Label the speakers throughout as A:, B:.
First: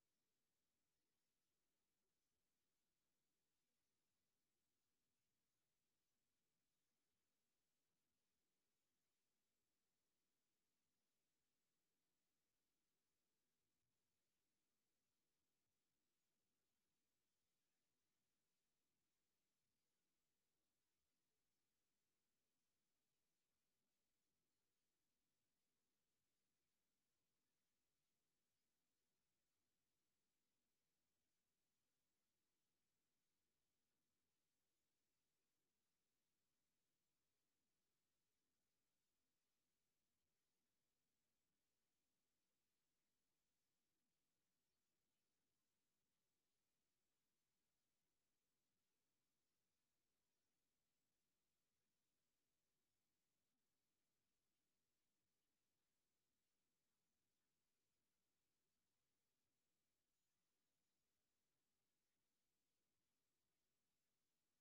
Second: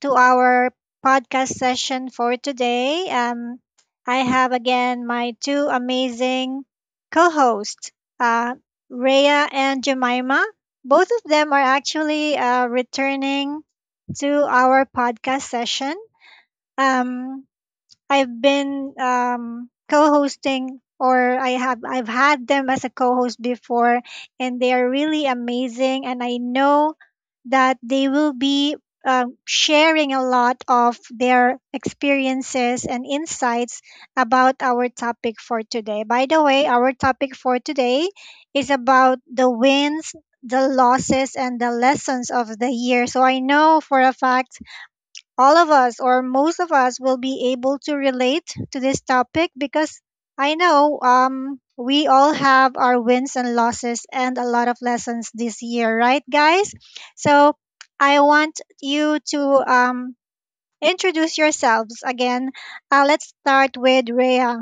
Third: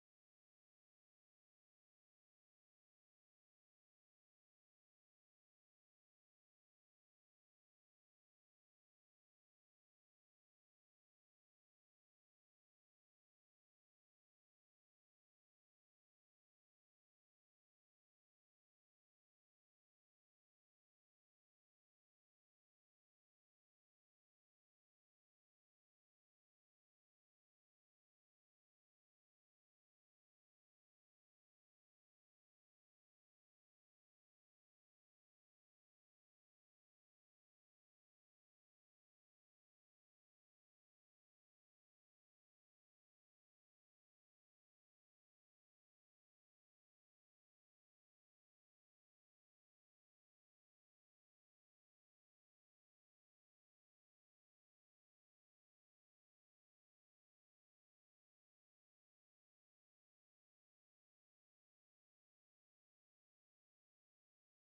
A: to our podcast session for today. I have again my two amazing co-hosts, uh, Rhea and Jemima. Both of them are actually returning to our podcast session. Um, I've been co-hosting or I've had them as a co-host before and they are really amazing and I know that they will be sharing a lot of their experiences and insights about our topic for today. By the way, our topic for today is about the wins, the losses, and the lessons of the year. So I know for a fact all of us or most of us will be able to relate to this topic because I know we all have our wins and losses and a lot of lessons this year, right, guys? So I want you to um, introduce yourselves again. Let's start with Rhea.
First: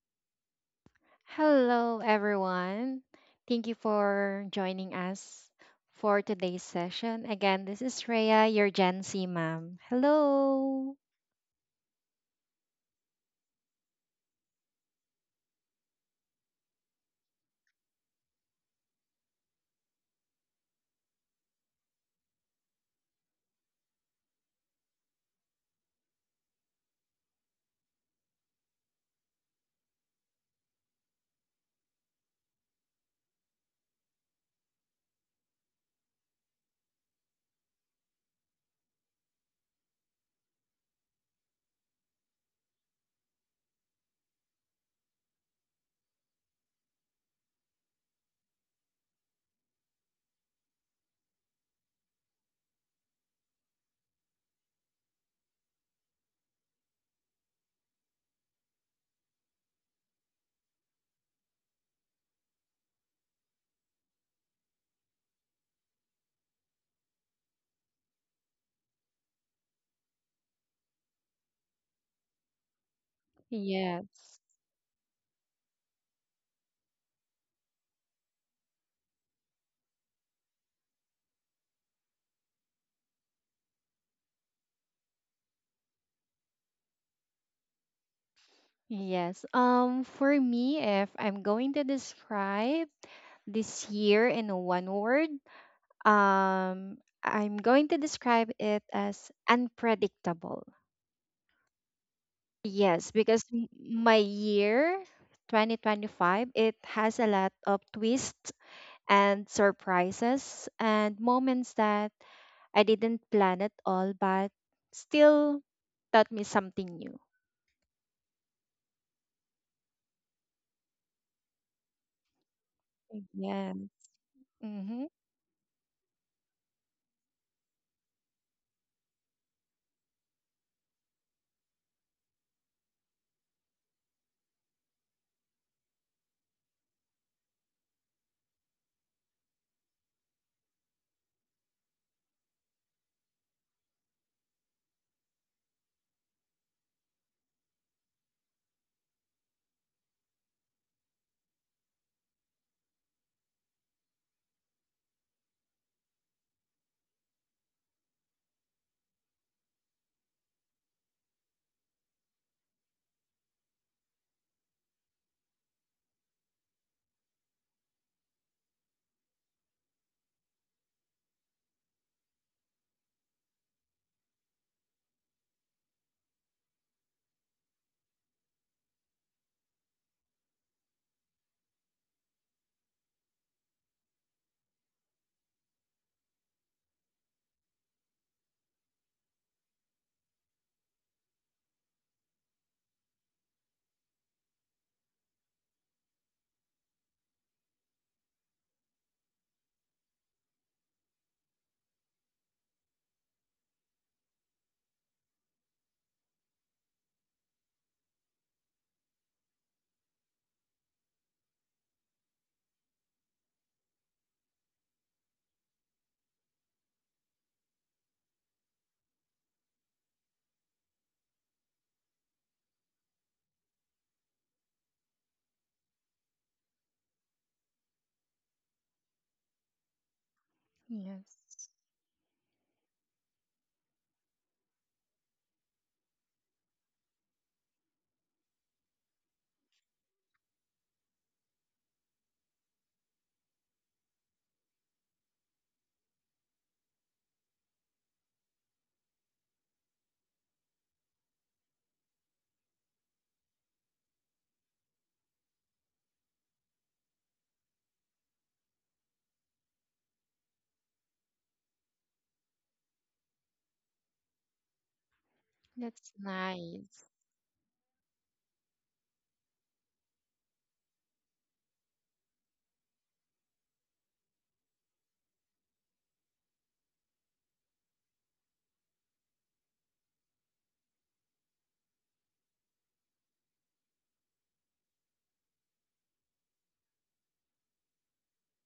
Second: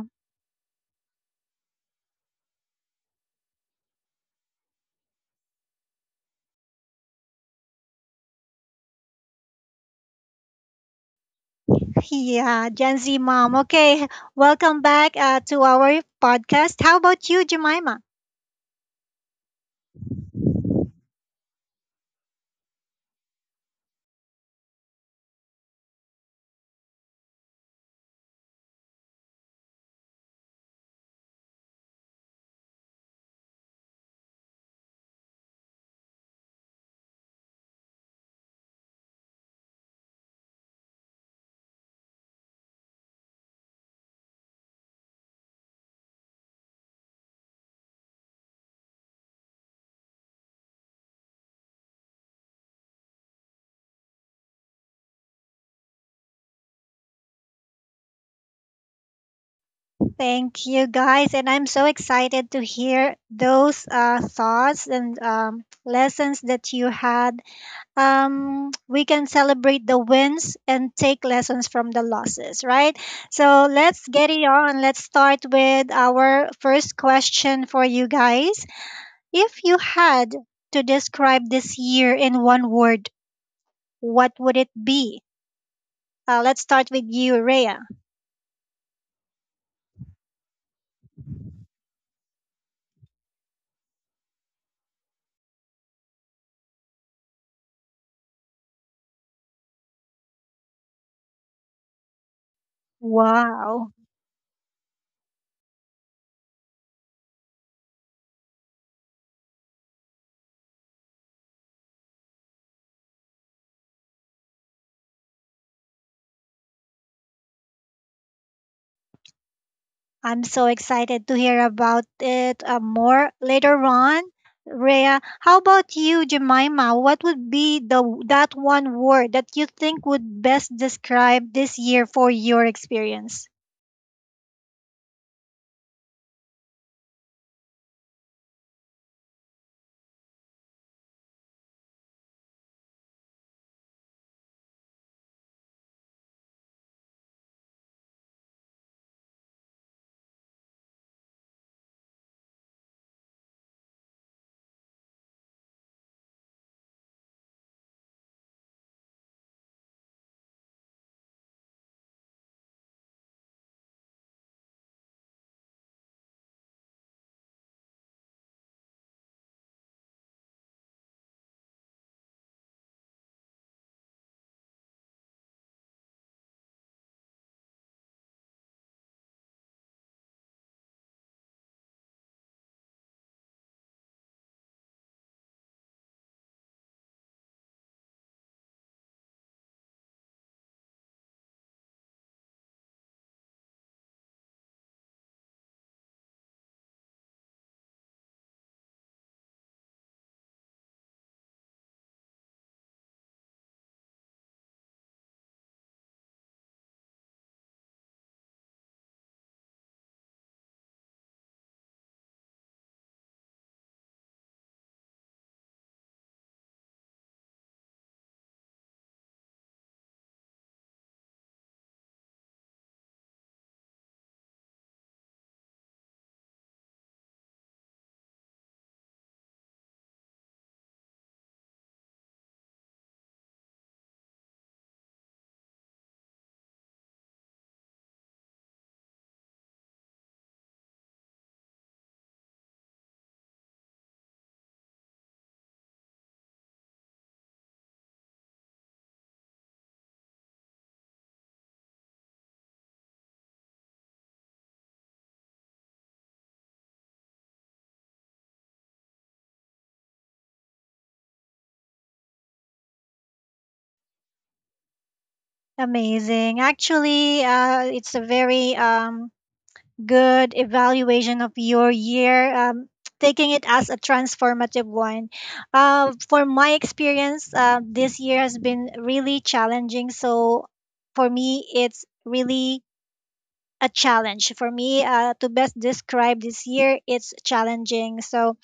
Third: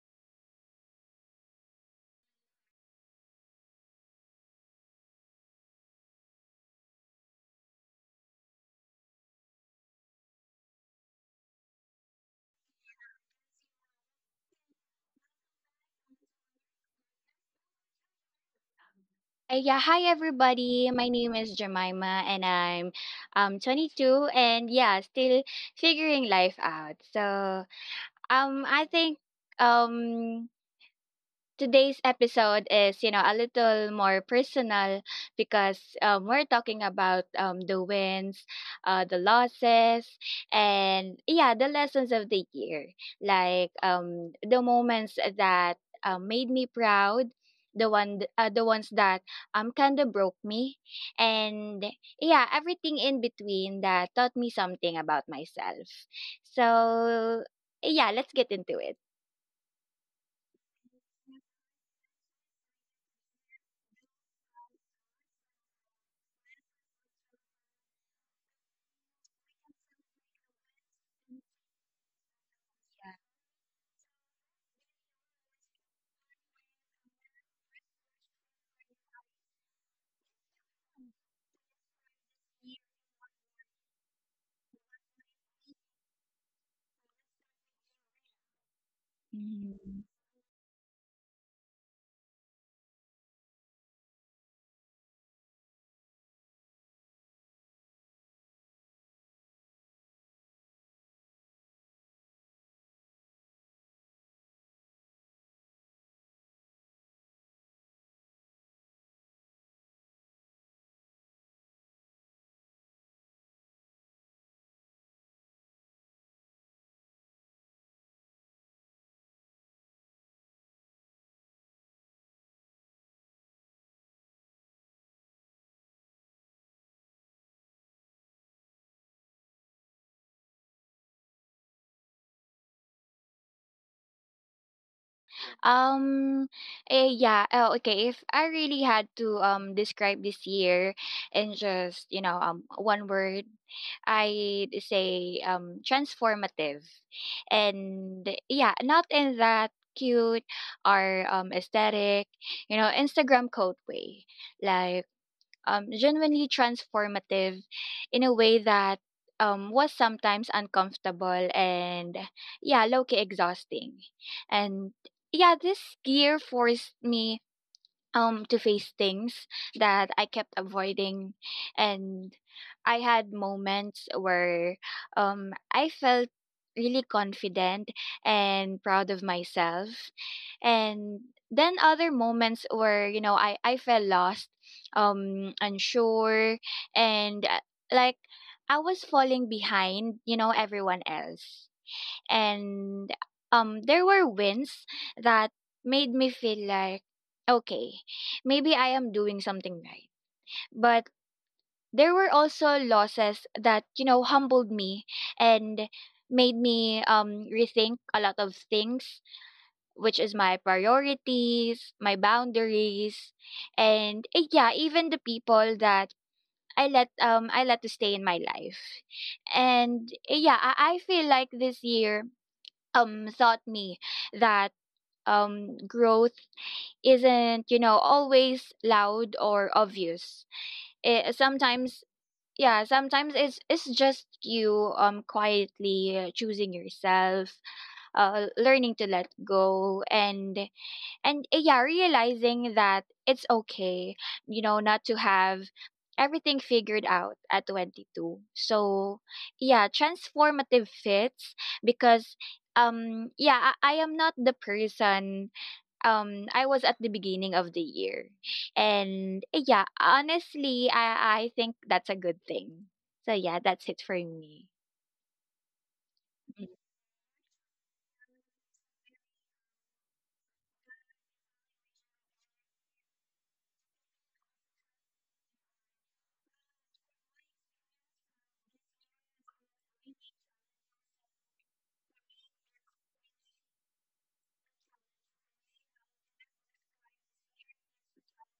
B: Hello, everyone. Thank you for joining us for today's session. Again, this is Rhea, your Gen Z mom. Hello.
A: Yeah, Gen Z mom. Okay, welcome back to our podcast. How about you, Jemima?
C: Yeah, hi everybody. My name is Jemima and I'm 22 and yeah, still figuring life out. So, I think um today's episode is a little more personal because we're talking about the wins, the losses, and yeah, the lessons of the year. Like, the moments that made me proud, the ones that kind of broke me, and yeah, everything in between that taught me something about myself. So yeah, let's get into it.
A: Thank you guys, and I'm so excited to hear those thoughts and lessons that you had. We can celebrate the wins and take lessons from the losses, right? So let's get
B: Yes.
A: it on. Let's start with our first question for you guys. If you had to describe this year in one word, what would it be? Let's start with you, Rhea.
B: Yes. For me, if I'm going to describe this year in one word, um, I'm going to describe it as unpredictable. Yes, because
A: Wow.
B: my year 2025, it has a lot of twists and surprises and moments that I didn't plan at all, but still taught me something new.
A: I'm so excited to hear about it more
B: Yeah.
A: later on.
B: Mm-hmm.
A: Rhea, how about you, Jemima? What would be the that one word that you think would best describe this year for your experience?
C: Um, yeah. Oh, okay. If I really had to describe this year in just one word, I'd say transformative, and yeah, not in that cute or aesthetic, you know, Instagram code way. Like, genuinely transformative in a way that was sometimes uncomfortable and yeah, low key exhausting. And yeah, this year forced me to face things that I kept avoiding, and I had moments where I felt really confident and proud of myself, and then other moments where, I felt lost, unsure, and like I was falling behind, everyone else. And there were wins that made me feel like, okay, maybe I am doing something right. But there were also losses that, humbled me, and made me rethink a lot of things, which is my priorities, my boundaries, and yeah, even the people that I let to stay in my life. And yeah, I feel like this year taught me that growth isn't, always loud or obvious. It,
B: Yes.
C: sometimes — yeah, sometimes it's just you, quietly, choosing yourself, learning to let go, and yeah, realizing that it's okay, not to have everything figured out at 22. So yeah, transformative fits because yeah, I am not the person I was at the beginning of the year, and yeah, honestly I think that's a good thing. So yeah, that's it for me.
B: That's
A: Amazing.
B: nice.
A: Actually, it's a very good evaluation of your year, taking it as a transformative one. For my experience, this year has been really challenging. So for me, it's really a challenge. For me, to best describe this year, it's challenging. So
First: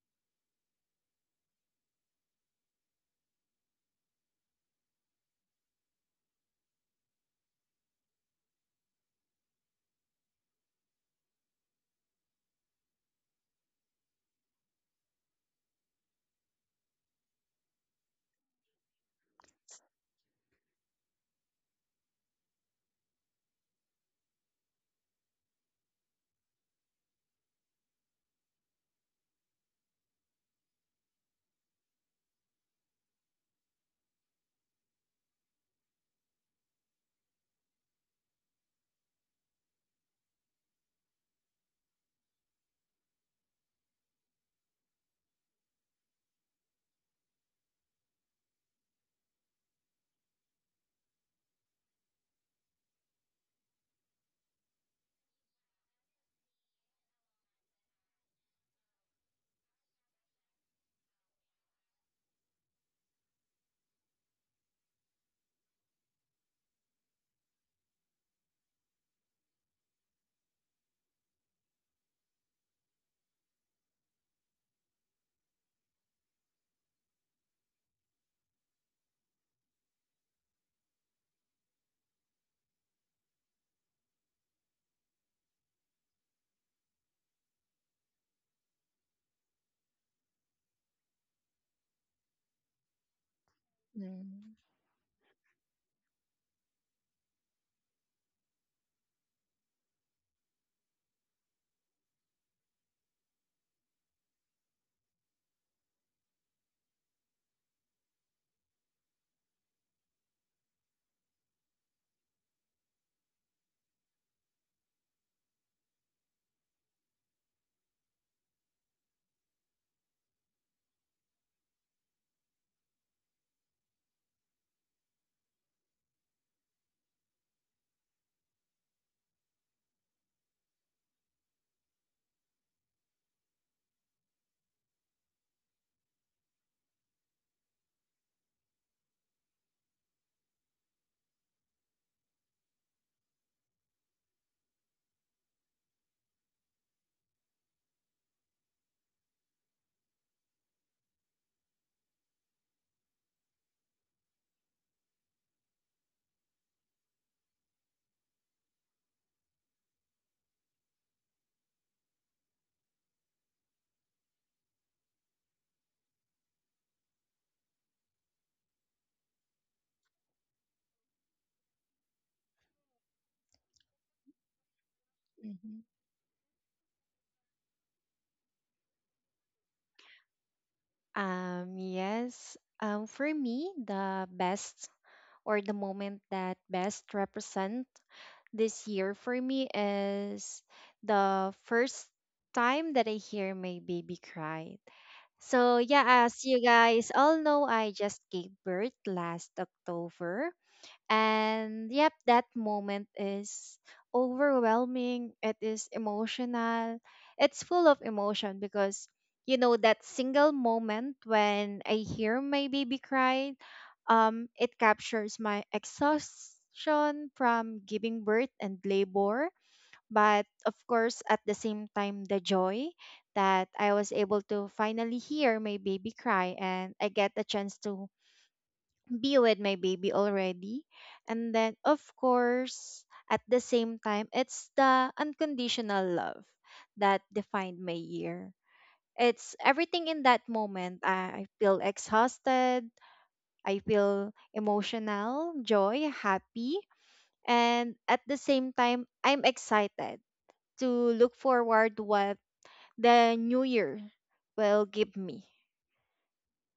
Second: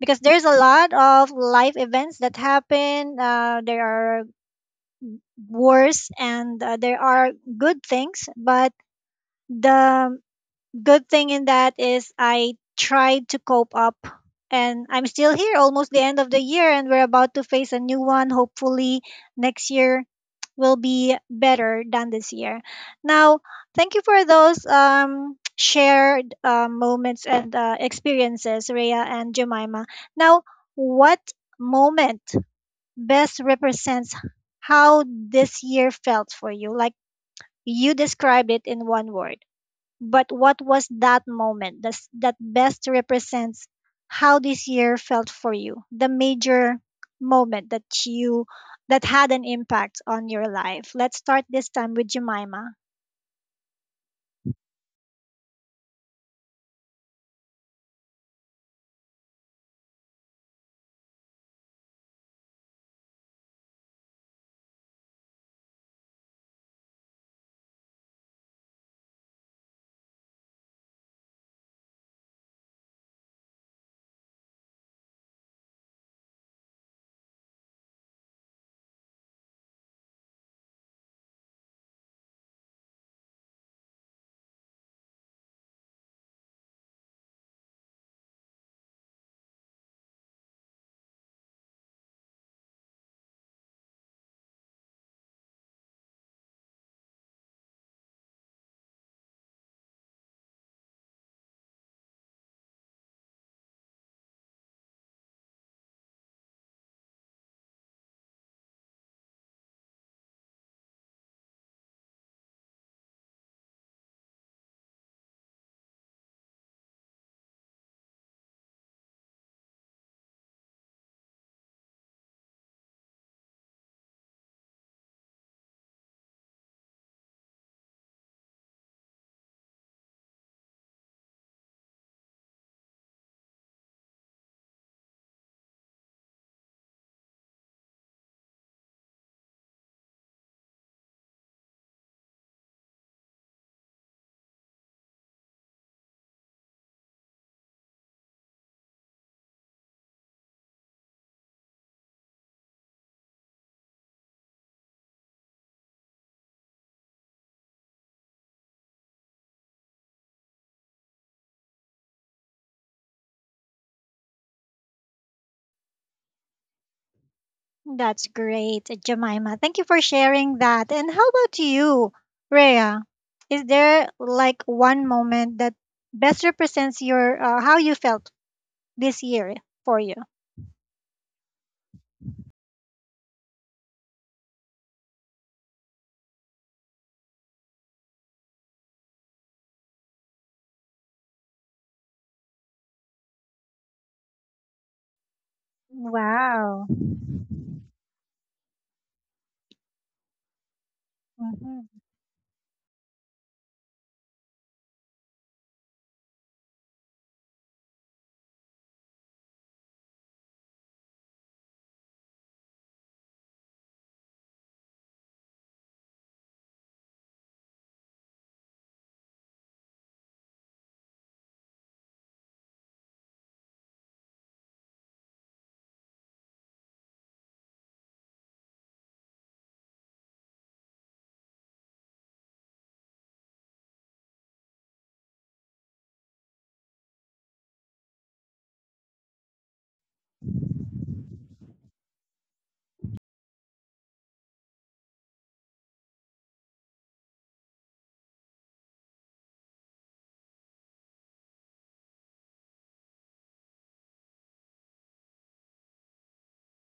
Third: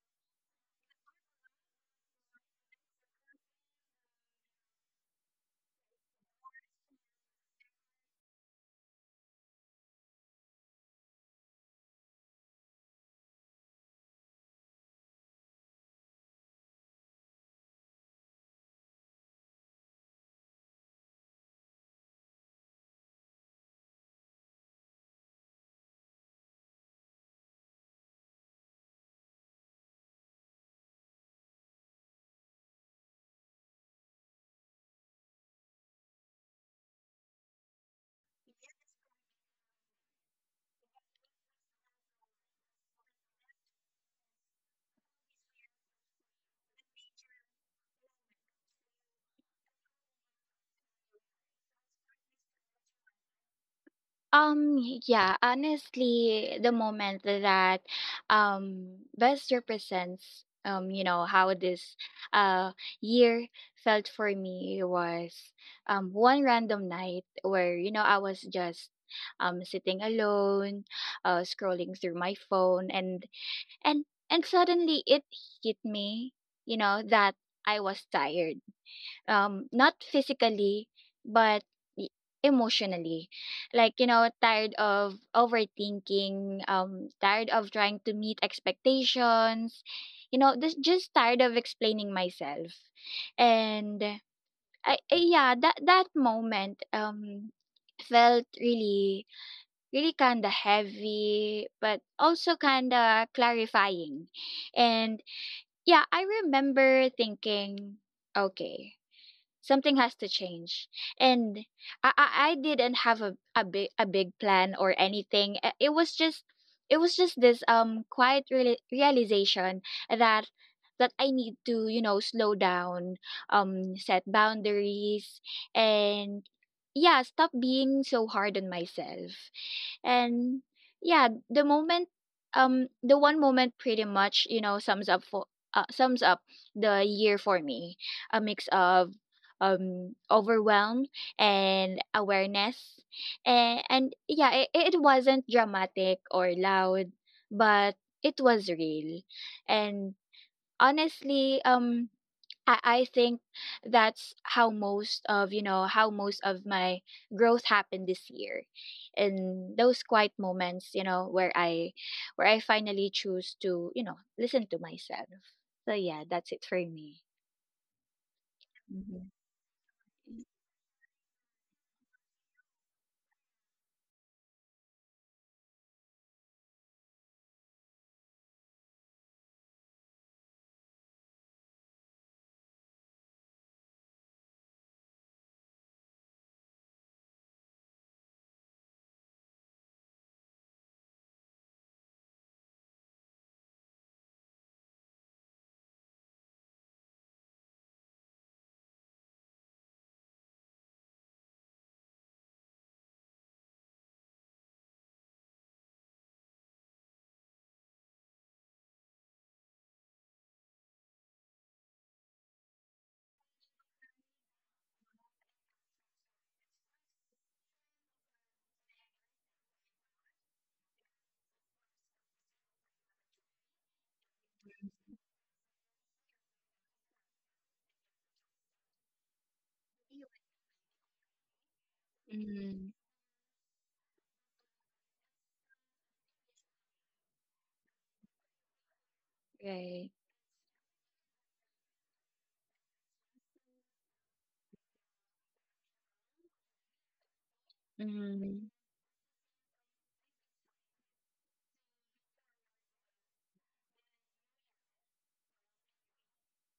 A: because there's a lot of life events that happen, there are wars and there are good things, but the good thing in that is I tried to cope up and I'm still here almost the end of the year and we're about to face a new one. Hopefully next year will be better than this year. Now, thank you for those shared moments and experiences, Rhea and Jemima. Now, what moment best represents how this year felt for you? Like you described it in one word. But what was that moment that best represents how this year felt for you? The major moment that had an impact on your life. Let's start this time with Jemima.
C: Um, yeah, honestly, the moment that best represents, how this uh year felt for me was one random night where I was just sitting alone, scrolling through my phone, and and suddenly it hit me that I was tired, not physically but e- emotionally. Like, tired of overthinking, tired of trying to meet expectations, this, just tired of explaining myself. And I yeah that moment felt really, really kind of heavy but also kind of clarifying. And yeah, I remember thinking, okay, something has to change. And I didn't have a big plan or anything. It was just — this quiet realization that I need to, slow down, set boundaries, and yeah, stop being so hard on myself. And yeah, the moment, the one moment pretty much, you know, sums up the year for me. A mix of overwhelm and awareness. And yeah, it wasn't dramatic or loud, but it was real. And honestly, I think that's how most of how most of my growth happened this year, in those quiet moments, where I finally choose to, listen to myself. So yeah, that's it for me.
A: That's great,
C: Mhm.
A: Jemima. Thank you for sharing that. And how about you, Rhea? Is there like one moment that
B: Mm-hmm.
A: best represents your how you felt this year for you?
B: Yes. For me, the best or the moment that best represent this year for me is the first time that I hear my baby cry. So yeah, as you
A: Wow.
B: guys all know, I just gave birth last October. And
A: Mhm.
B: yep, that moment is overwhelming. It is emotional. It's full of emotion because you know that single moment when I hear my baby cry, it captures my exhaustion from giving birth and labor, but of course at the same time the joy that I was able to finally hear my baby cry and I get a chance to be with my baby already. And then of
C: Mm,
B: course at the same time it's the unconditional love that defined my year. It's everything
C: right.
B: in that moment. I feel exhausted. I feel emotional, joy, happy. And at the
C: Mm,
B: same time, I'm excited to look forward what the new year will give me.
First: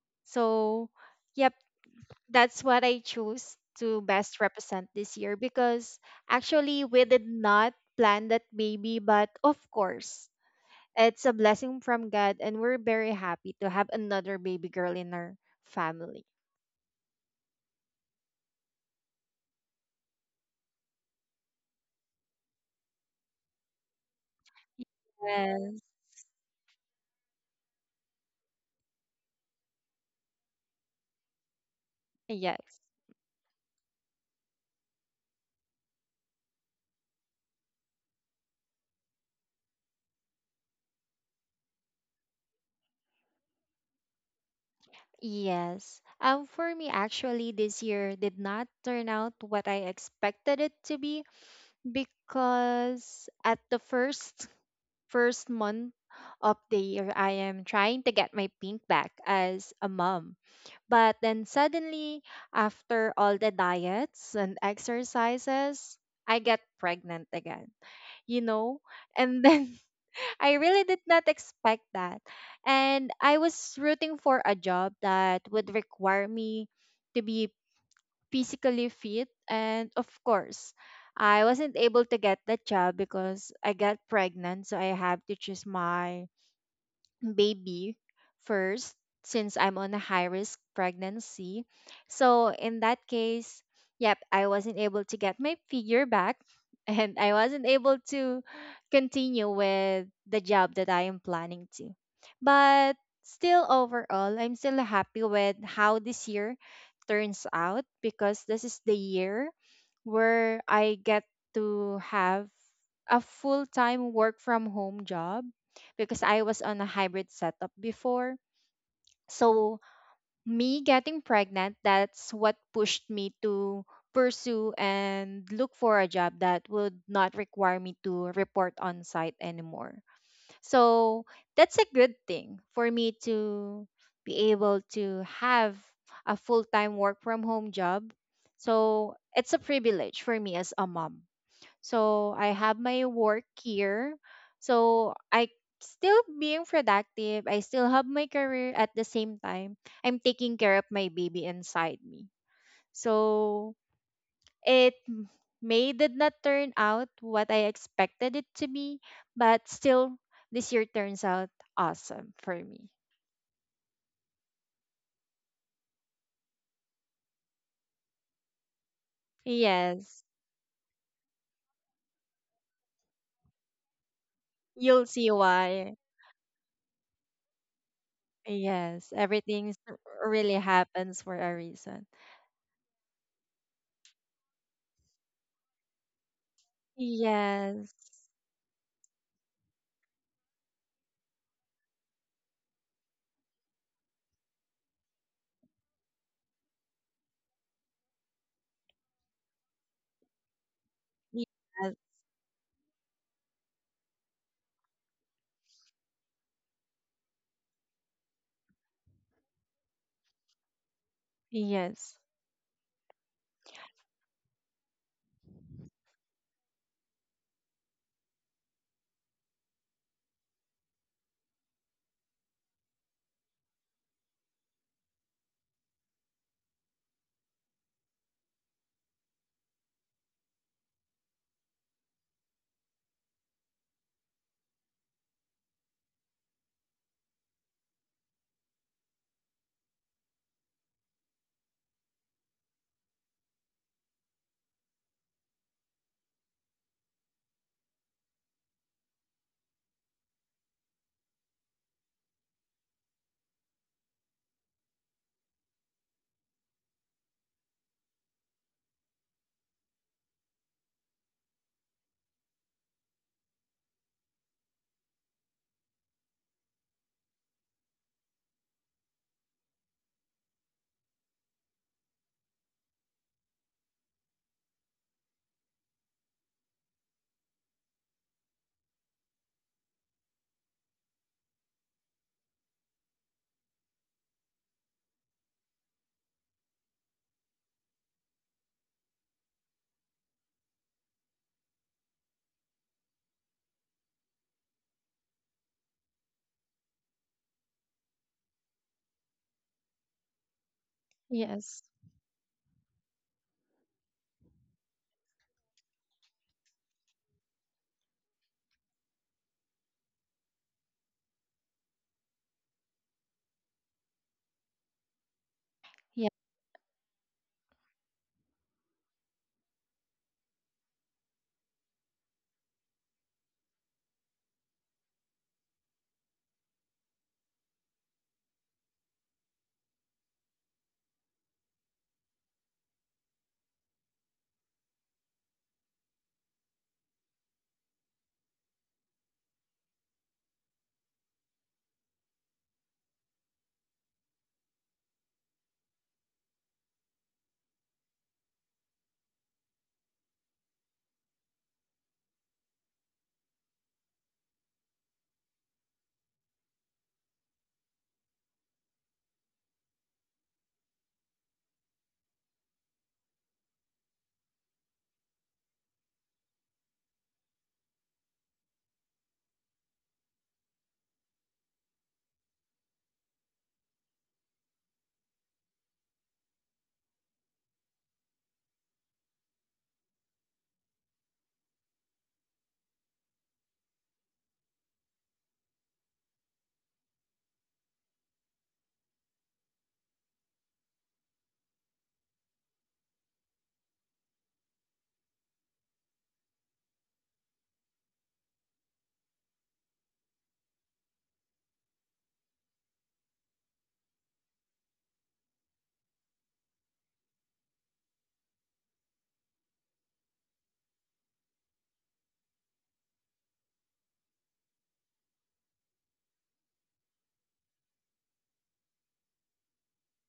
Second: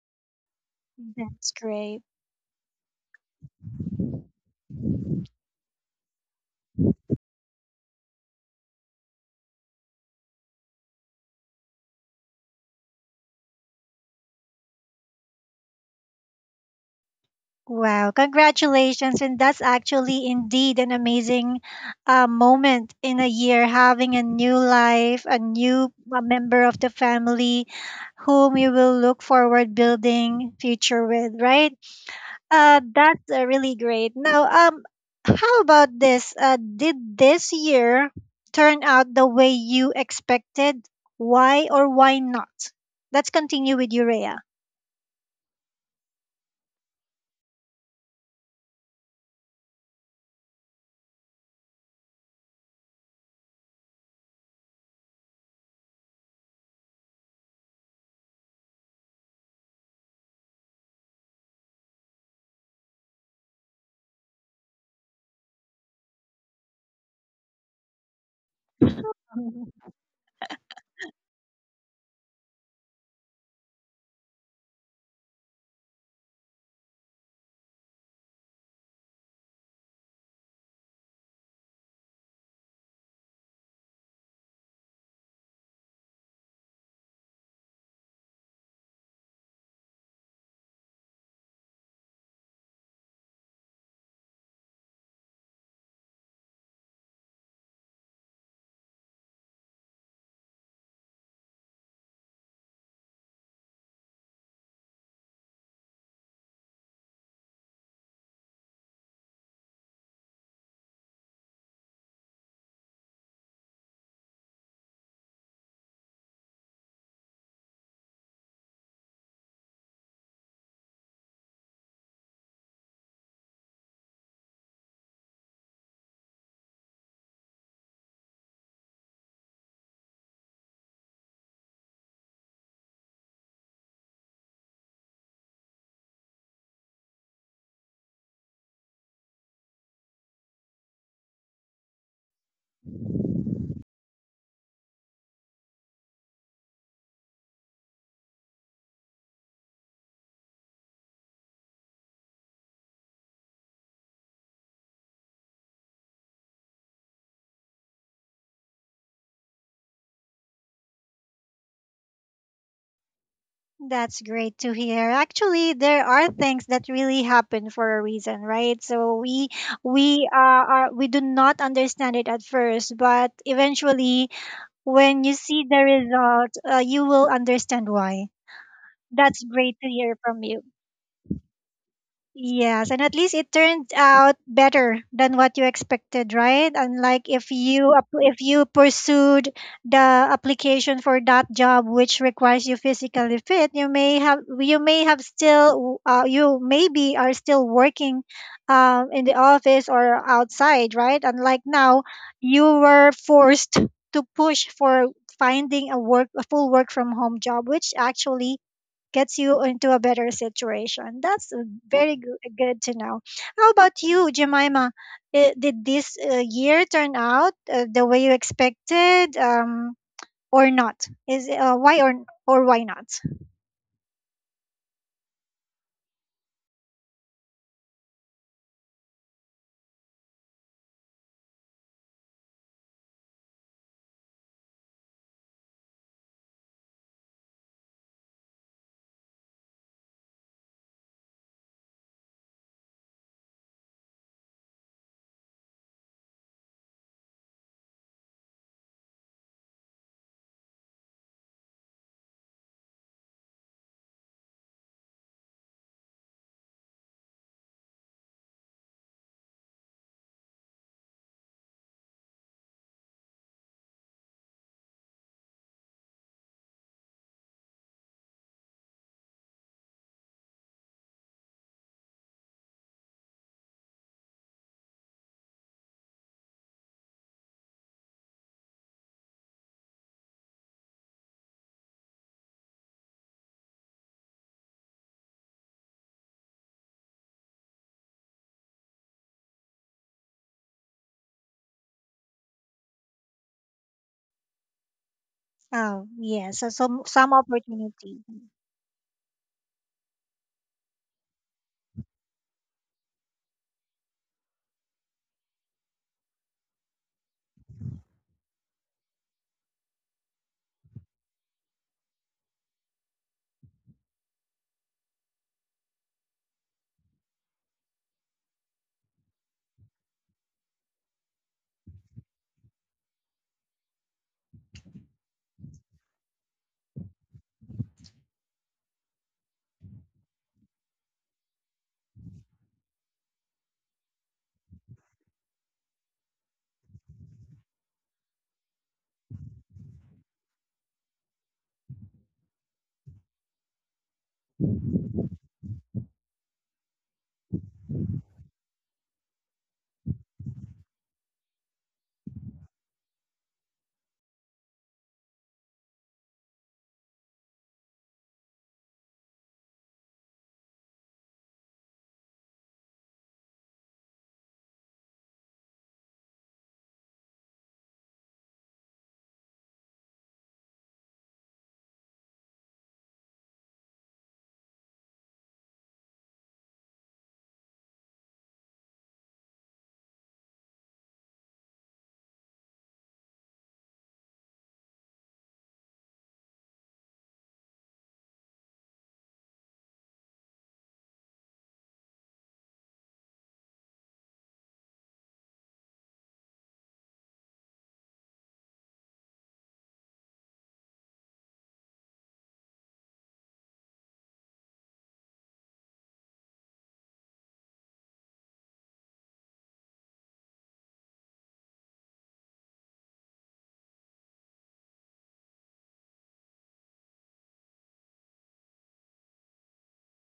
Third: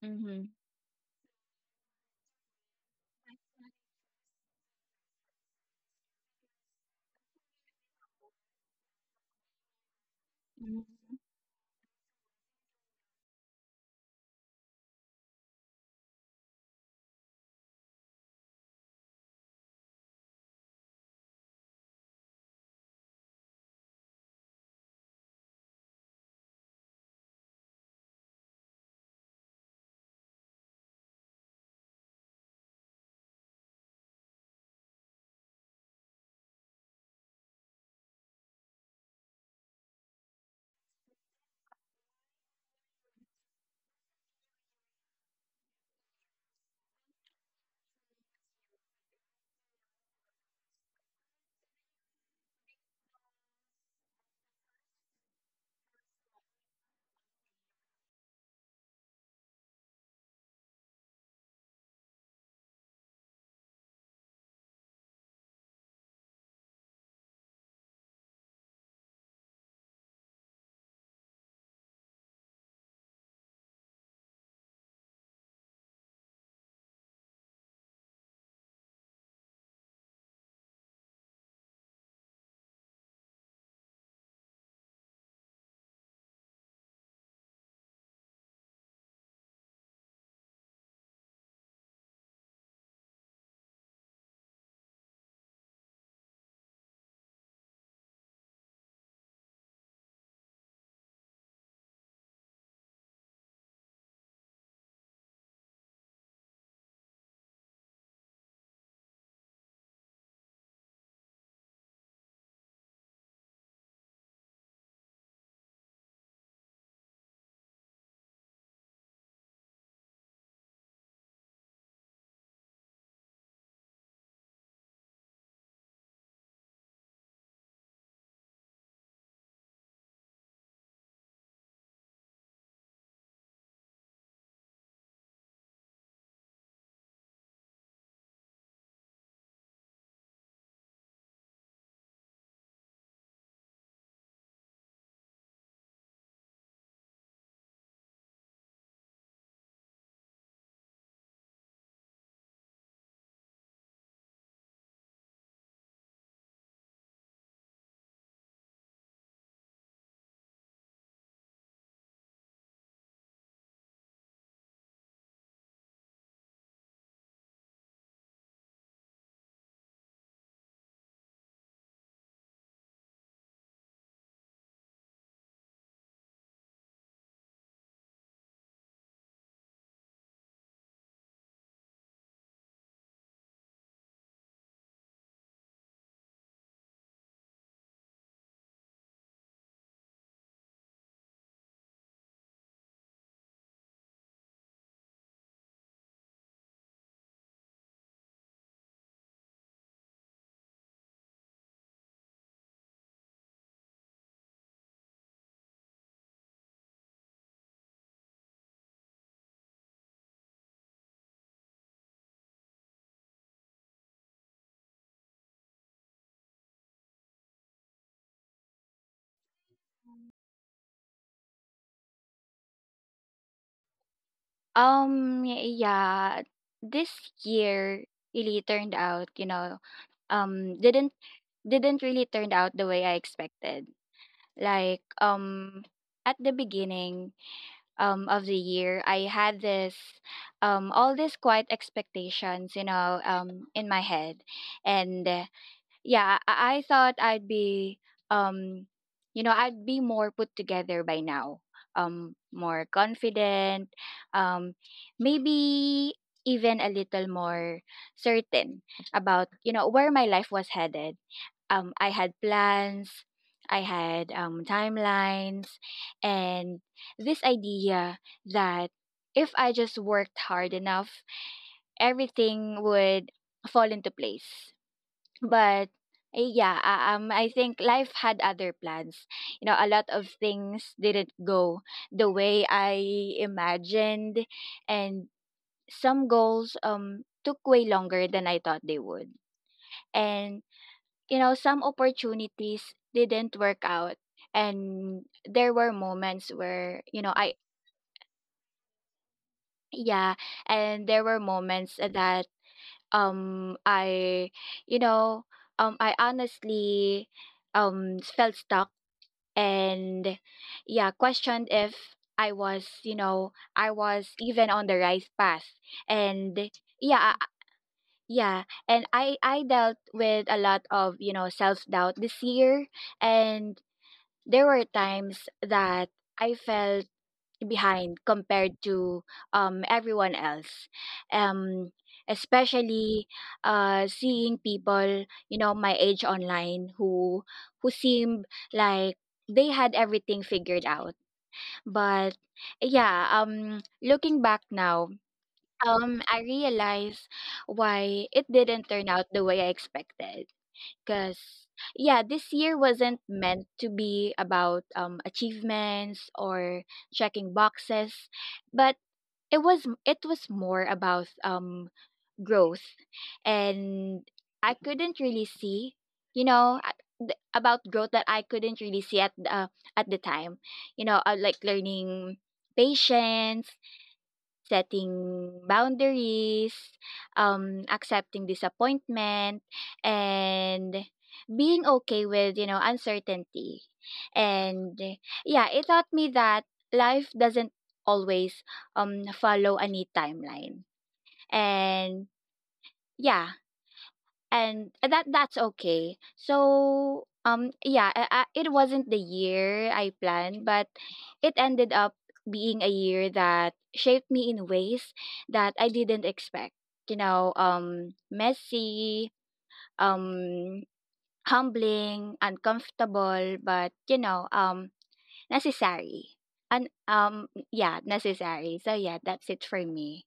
C: mm-hmm.
B: So,
A: That's
B: yep,
A: great.
B: that's what I choose to best represent this year because actually we did not plan that baby, but of course,
C: Mm-hmm.
B: it's a blessing from God and we're very happy to have another baby girl in our family.
A: Wow, congratulations. And that's actually indeed an amazing moment in a year, having a new life, a
B: Yes.
A: new member of the family whom you will look forward building future with, right?
B: Yes.
A: That's really great. Now, how about this? Did this year turn out the way you expected? Why or why not? Let's continue with Urea.
B: Yes. For me, actually, this year did not turn out what I expected it to be, because at the first month of the year I am trying to get my pink back as a mom. But then suddenly after all the diets and exercises, I get pregnant again. You know? And then I really did not expect that. And I was rooting for a job that would require me to be physically fit and of course I wasn't able to get that job because I got pregnant, so I have to choose my baby first since I'm on a high risk pregnancy. So in that case, yep, I wasn't able to get my figure back and I wasn't able to continue with the job that I am planning to. But still overall, I'm still happy with how this year turns out because this is the year where I get to have a full-time work from home job because I was on a hybrid setup before. So me getting pregnant, that's what pushed me to pursue and look for a job that would not require me to report on site anymore. So that's a good thing for me to be able to have a full-time work from home job. So it's a privilege for me as a mom. So I have my work here. So I still being productive. I still have my career at the same time. I'm taking care of my baby inside me. So it m- may did not turn out what I expected it to be, but still this year turns out awesome for me.
A: That's great to hear. Actually, there are things that really happen for a reason, right? So
B: Yes.
A: we uh, we do not understand it at first, but eventually,
B: You'll
A: when
B: see
A: you see the
B: why.
A: result, you will understand why.
B: Yes,
A: That's
B: everything
A: great to hear from
B: really
A: you.
B: happens for a reason.
A: Yes, and at least it turned out better than what you expected, right? Unlike
B: Yes.
A: if you pursued the application for that job which requires you physically fit, you may have still you maybe are still working in the office or outside, right? Unlike
B: Yes.
A: now, you were forced to push for finding a full work from home job, which actually gets you into a better situation. That's
B: Yes.
A: good to know. How about you, Jemima? Did this year turn out the way you expected, or not? Is Why or why not?
C: Yeah, this year really turned out, you know, um, didn't didn't really turn out the way I expected. Like, at the beginning, of the year, I had all these quiet expectations, in my head, and yeah, I thought I'd be, um, I'd be more put together by now, more confident, um, maybe even a little more certain about where my life was headed. I had plans, I had timelines, and this idea that if I just worked hard enough, everything would fall into place, but yeah, I think life had other plans. A lot of things didn't go the way I imagined, and some goals took way longer than I thought they would. And, some opportunities didn't work out, and there
A: Oh,
C: were
A: yes.
C: moments
A: So
C: where,
A: some
C: I —
A: opportunity.
C: yeah, and there were
B: Yes.
C: moments that I you know I honestly felt stuck, and yeah, questioned if I was even on the right path.
B: Yeah.
C: And yeah I- yeah and I dealt with a lot of, self doubt this year. And there were times that I felt behind compared to, everyone else, um, especially seeing people, my age online, who seemed like they had everything figured out. But yeah, looking back now, I realize why it didn't turn out the way I expected. Cause yeah, this year wasn't meant to be about achievements or checking boxes, but it was more about growth, and I couldn't really see, you know, a- about growth that I couldn't really see at the time, like learning patience, setting boundaries, accepting disappointment, and being okay with, uncertainty. And yeah, it taught me that life doesn't always follow a neat timeline. And yeah, and that that's okay. So yeah, it wasn't the year I planned, but it ended up being a year that shaped me in ways that I didn't expect. You know, messy, um humbling, uncomfortable, but, you know, necessary. And yeah, necessary. So yeah, that's it for me.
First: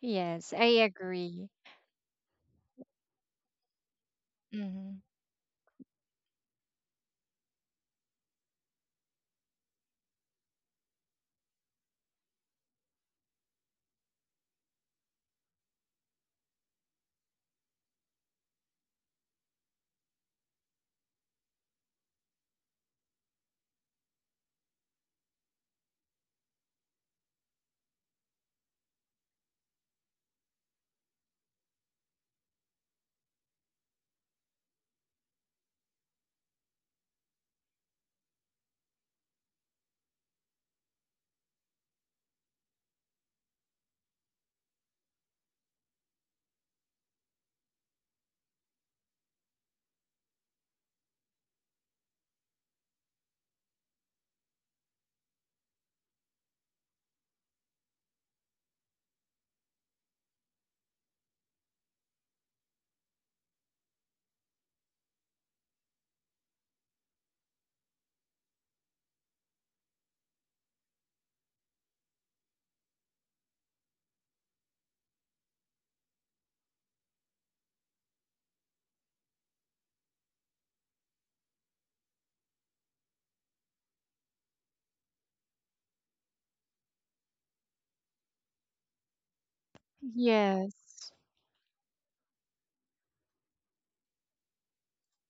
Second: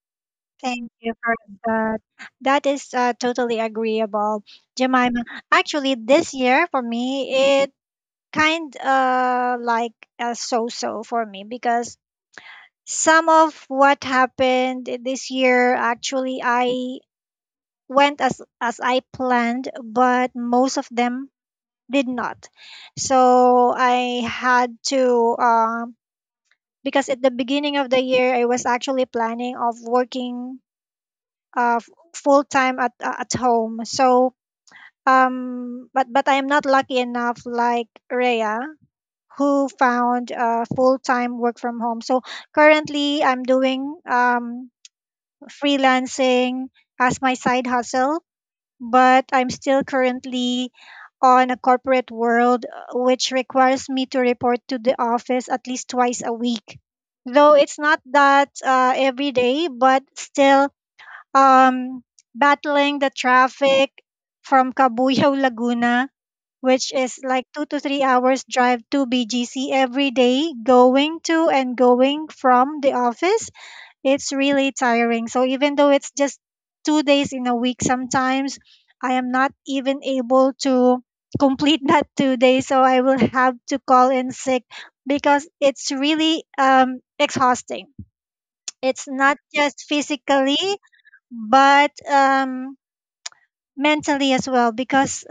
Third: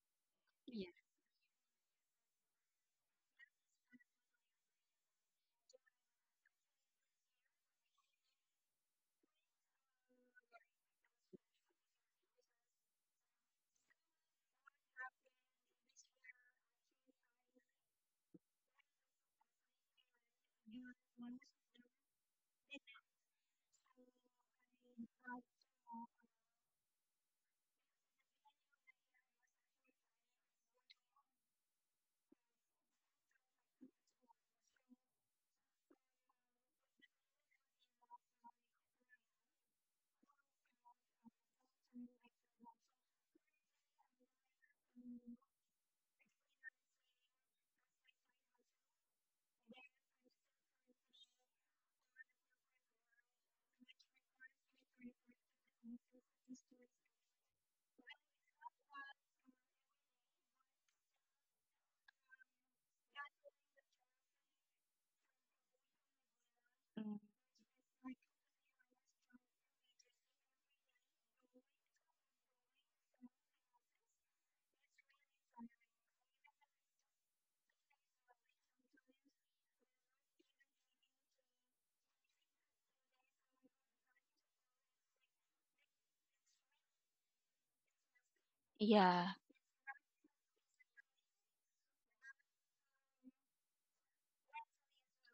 B: Yes. I
C: Yeah.
A: Thank you for
B: agree.
A: that. That is totally agreeable,
B: Hmm.
A: Jemima. Actually, this year for me, it kind like so so for me because some of what happened this year actually I went as I planned, but most of them did not. So I had to because at the beginning of the year I was actually planning of working uh full time at home. So but I am not lucky enough like Rhea who found full time work from home. So currently I'm doing freelancing as my side hustle, but I'm still currently on a corporate world, which requires me to report to the office at least twice a week. Though it's not that every day, but still um, battling the traffic from Cabuyao, Laguna, which is like 2 to 3 hours drive to BGC every day, going to and going from the office it's really tiring. So even though it's just 2 days in a week, sometimes I am not even able to complete that 2 days. So I will have to call in sick because it's really exhausting. It's
C: Yeah.
A: not just physically,
B: Yes.
A: but mentally as well because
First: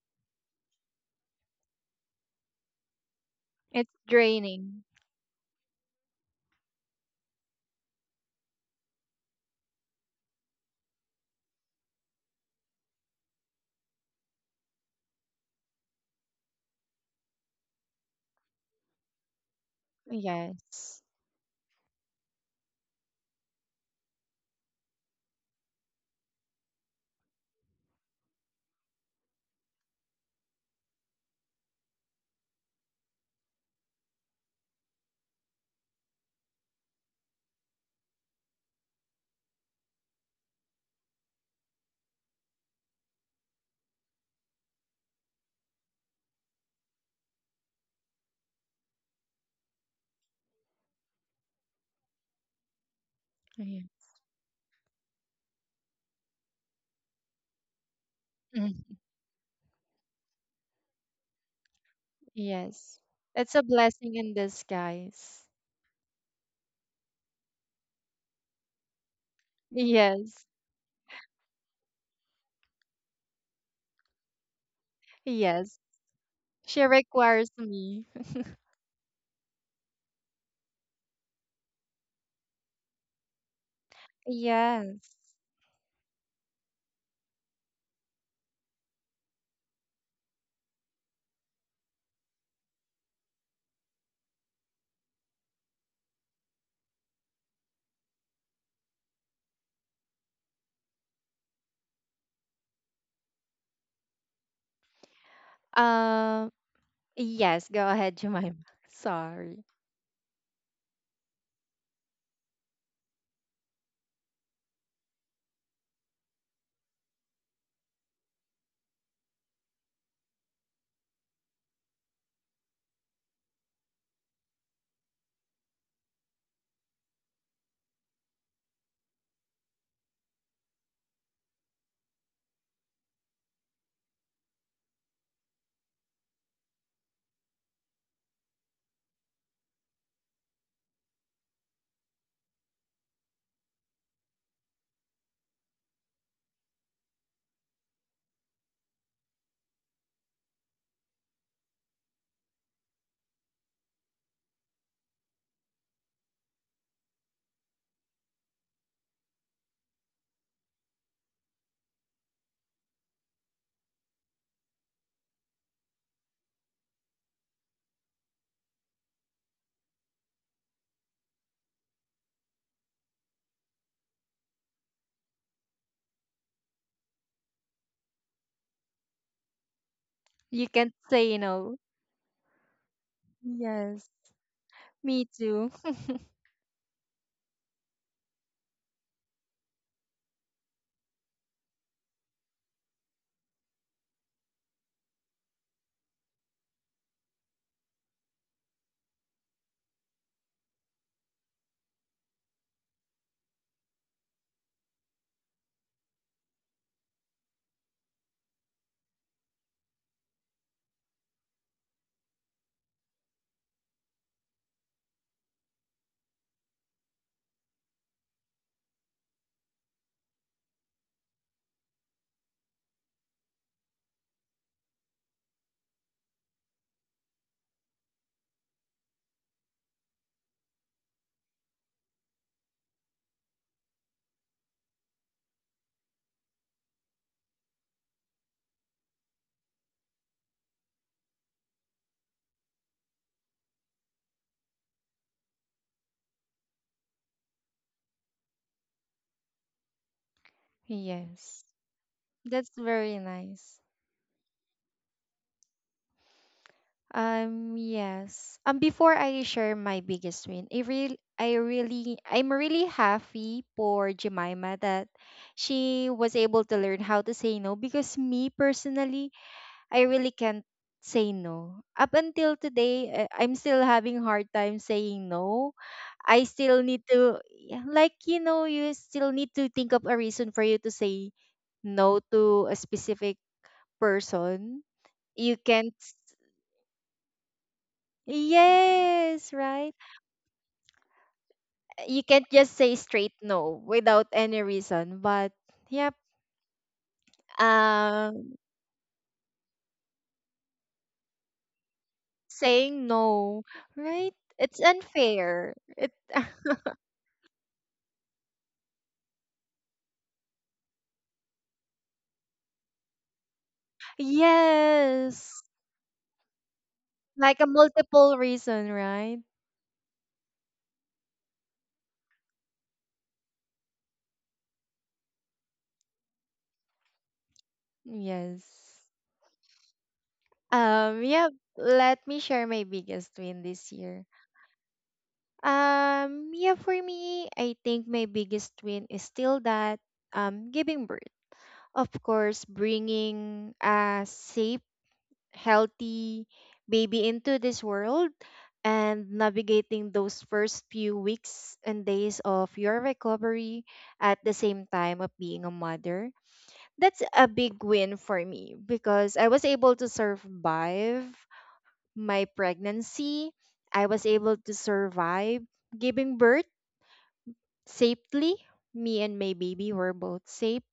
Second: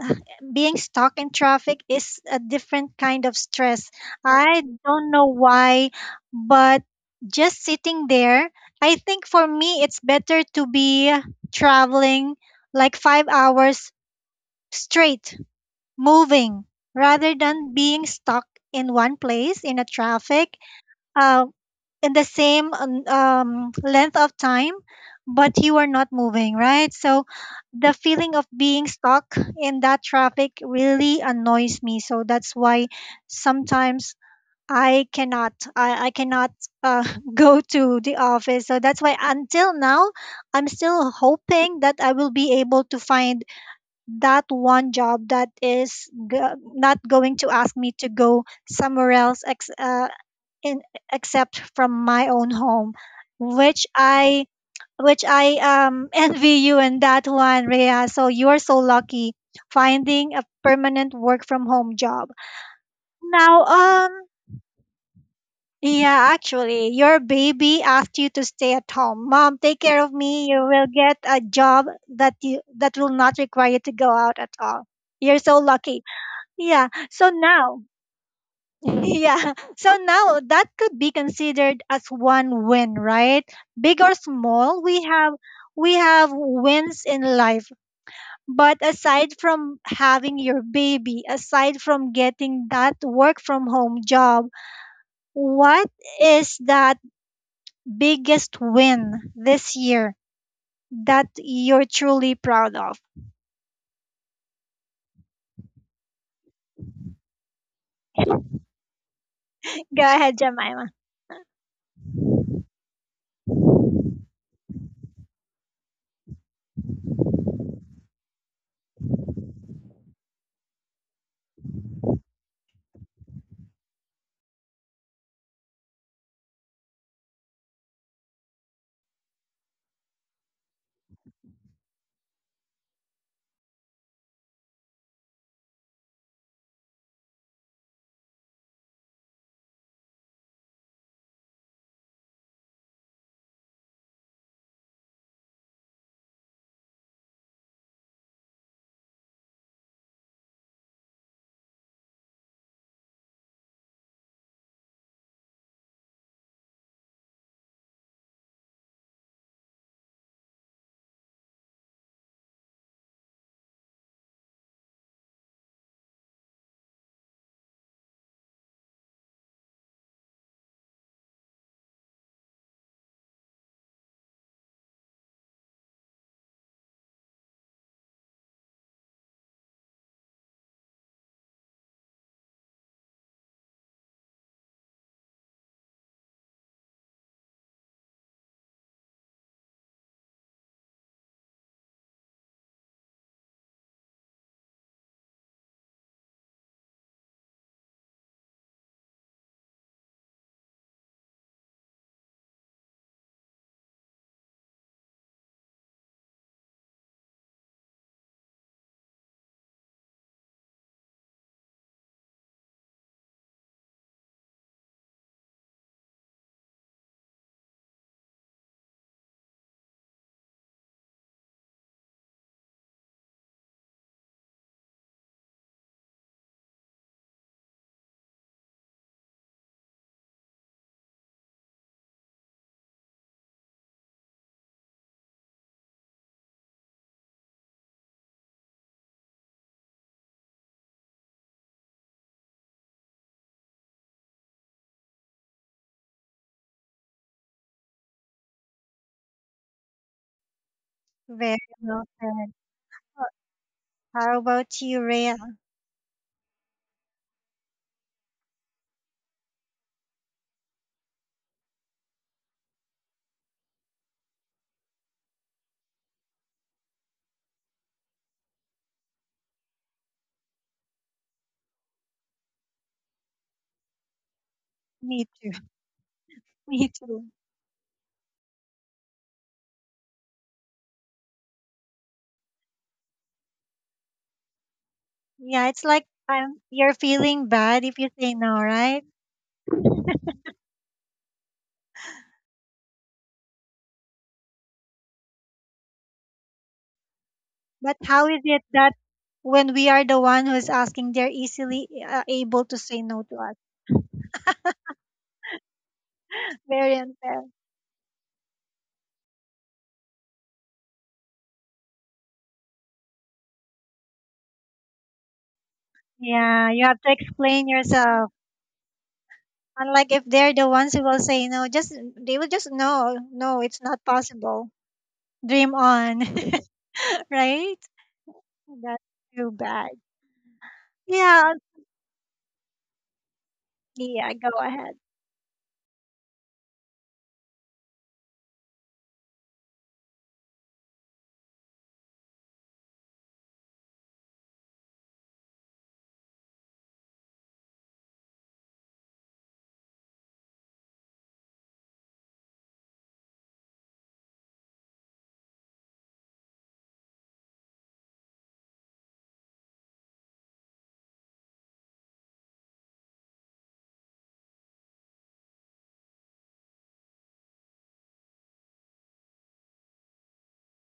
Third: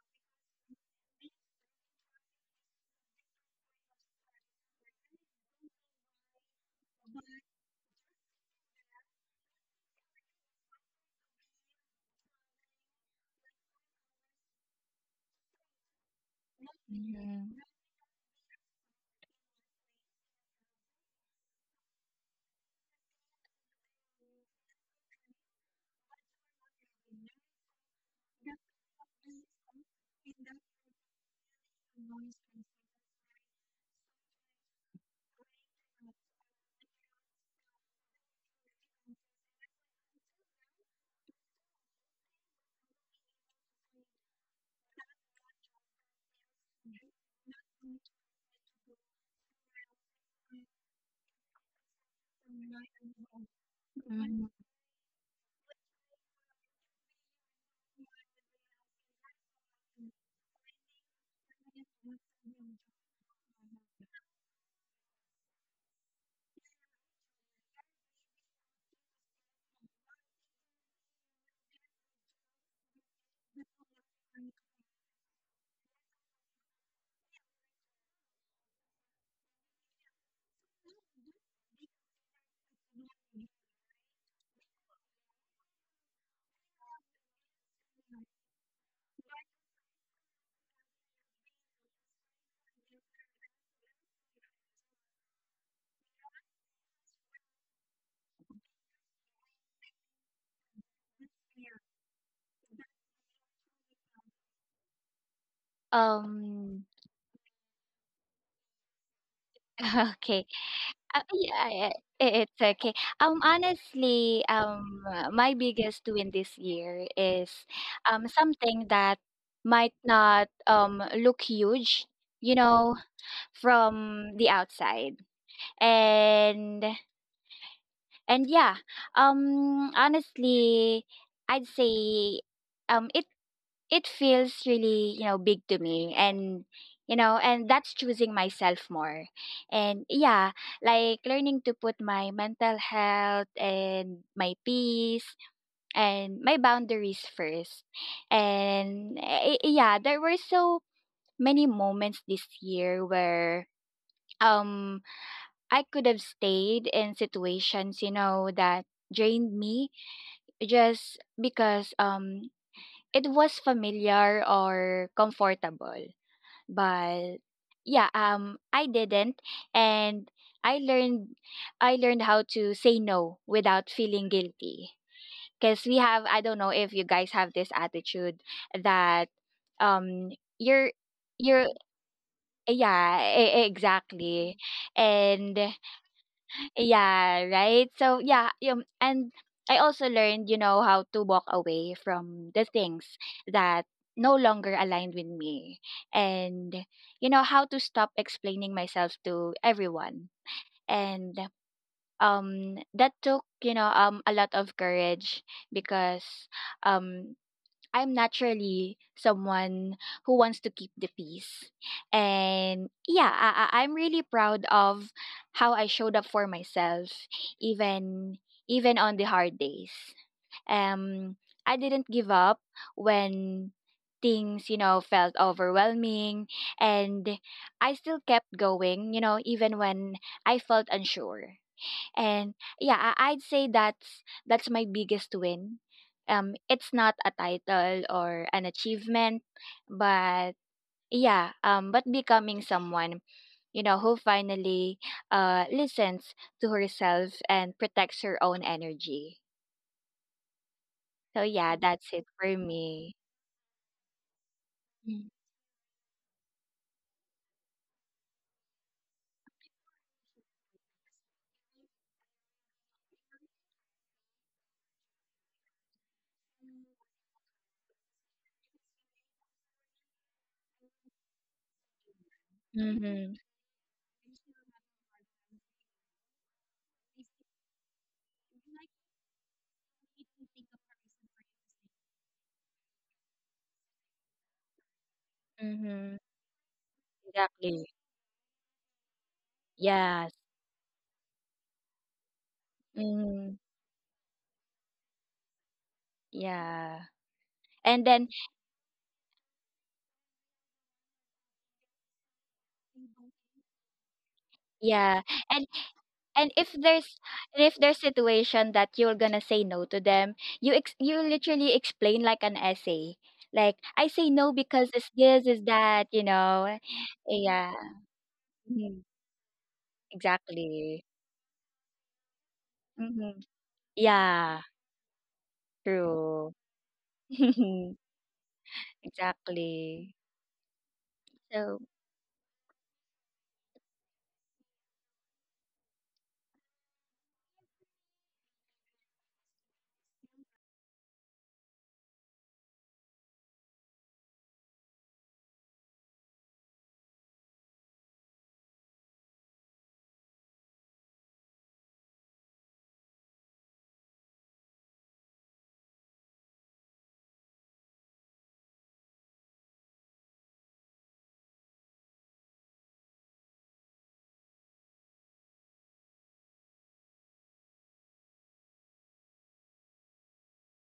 A: being stuck in traffic is a different kind of stress.
B: It's
A: I
B: draining.
A: don't know why, but just sitting there, I think for me it's better to be traveling like 5 hours straight, moving, rather
C: Mhm.
A: than being stuck in one place in a traffic
B: Yes.
A: uh, in the same length of time, but you are not moving, right? So the feeling of being stuck in that traffic really annoys me. So that's why sometimes I cannot uh, go to the office. So that's why until now, I'm still hoping that I will be able to find that one job that is not going to ask me to go somewhere else ex- in except from my own home,
B: Yeah.
A: which I
C: Mhm.
A: which I envy you in that one, Rhea. So you are so
B: Mhm.
A: lucky finding a permanent work from home job.
B: Yes. It's
A: Now,
B: a blessing in disguise.
A: yeah, actually, your baby asked you to stay at home. Mom, take care of me.
B: Yes.
A: You will get a job that will not require you to go out at all. You're so
B: Yes.
A: lucky.
B: She
A: Yeah. So
B: requires
A: now,
B: me.
A: Yeah. So now that could be considered as one win, right? Big or small,
B: Yes.
A: we have wins in life. But aside from having your baby, aside from getting that work from home job, what is that biggest win this year that you're truly proud of?
B: Um,
C: Um
B: yes, go ahead, Jemima. Sorry.
A: Go ahead,
C: okay.
A: Jemima.
C: Yeah, yeah, it's okay. Honestly, my biggest win this year is something that might not look huge, you know, from the outside. And and yeah, honestly, I'd say um it it feels really, big to me, and, and that's choosing myself more. And yeah, like learning to put my mental health and my peace and my boundaries first. And yeah, there were so many moments this year where um I could have stayed in situations, that drained me, just because it was familiar or comfortable, but yeah, I didn't. And i learned I learned how to say no without feeling guilty, because we have — I don't know if you guys have this attitude that um
B: You
C: you're
B: can't say
C: you're
B: no. Yes.
C: exactly.
B: Me
C: And
B: too.
C: yeah, right? So yeah, and I also learned, you know, how to walk away from the things that no longer aligned with me, and, how to stop explaining myself to everyone. And that took, a lot of courage, because um I'm naturally someone who wants to keep the peace. And yeah, I'm really proud of how I showed up for myself, even even on the hard days. Um, I didn't give up when things, you know, felt overwhelming, and I still kept going, you know, even when I felt unsure. And yeah, I'd say that's my biggest win. It's not a title or an achievement, but yeah, but becoming someone, who finally listens to herself and protects her own energy. So
A: Very
B: Yes.
C: yeah,
A: well
C: that's it
A: said.
C: for
B: That's
C: me.
B: very nice.
A: How about you,
C: Mm-hmm.
A: Rhea?
B: Yes. Before I share my biggest win, I really I'm really happy for Jemima that she was able to learn how to say no because me personally, I really can't say no. Up until today, I'm still having hard time
A: Me
B: saying
A: too.
B: no. I
A: Me
B: still need
A: too.
B: to, yeah, like you know, you still need to think of a reason for you to say no to a specific person. You
A: Yeah, it's
B: can't.
A: like
C: Mm-hmm.
A: you're feeling bad
C: Exactly.
A: if you say no, right?
B: Yes, right.
C: Yes.
B: You can't just say straight
C: Mm-hmm.
B: no without any reason, but yep,
C: Yeah.
A: But
C: And
A: how
C: then
A: is
B: um
A: it that when we are the one who's asking, they're easily able to say
B: saying
A: no to us?
B: no, right? It's
C: yeah.
B: unfair. It
C: and if
A: Very
C: there's
A: unfair.
C: and if there's situation that you're gonna say no to them, you literally explain like an essay, like, I say no because this
B: yes.
C: is that, you
A: Yeah, you
C: know.
A: have to
B: Like
A: explain
B: a
C: Yeah.
A: yourself.
B: multiple reason,
C: Mhm.
B: right?
A: Unlike if they're the ones who
C: Exactly.
A: will say no, just they will just no,
C: Hmm.
A: no, it's not
C: Yeah.
A: possible. Dream on,
C: True.
A: right? That's
B: Yes.
A: too bad.
C: Exactly.
A: Yeah,
B: Yeah,
C: So.
B: let me share my biggest win this year.
A: yeah, go ahead.
B: Yeah, for me, I think my biggest win is still that giving birth. Of course, bringing a safe, healthy baby into this world and navigating those first few weeks and days of your recovery at the same time of being a mother. That's a big win for me because I was able to survive my pregnancy. I was able to survive giving birth safely. Me and my baby were both safe.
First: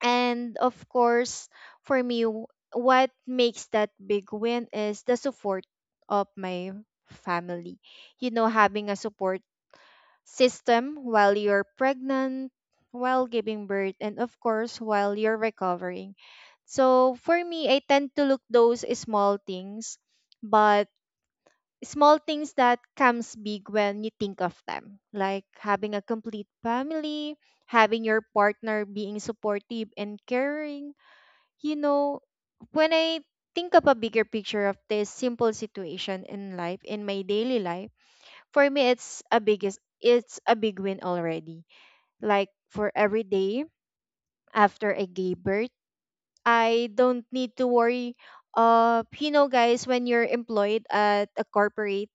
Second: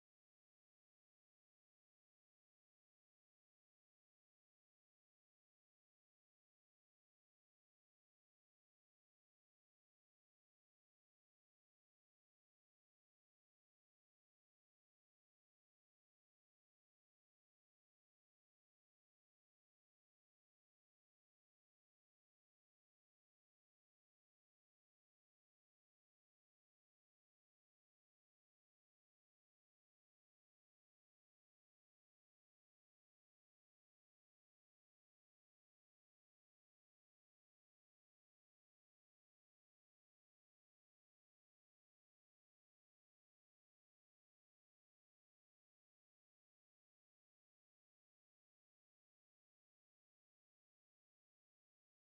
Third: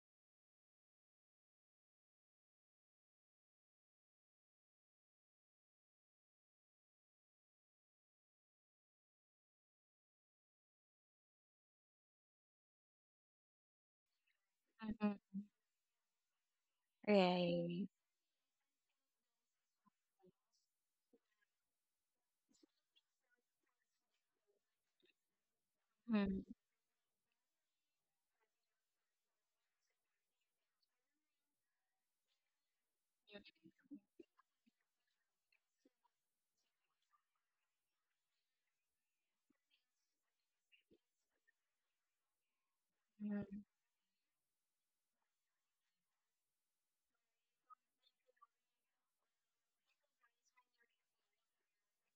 B: And of course, for me, what makes that big win is the support of my family. You know, having a support system while you're pregnant, while giving birth, and of course, while you're
C: Mhm.
B: recovering. So for me, I
C: Right.
B: tend to look those small things, but small things that comes big when you think of them, like having a
C: Mhm.
B: complete family, having your partner being supportive and caring, you know, when I think of a bigger picture of this simple situation in life, in my daily life, for me it's a biggest it's a big win already. Like for every
C: Mhm.
B: day after I gave birth, I don't need to worry of, you know, guys, when you're employed at a corporate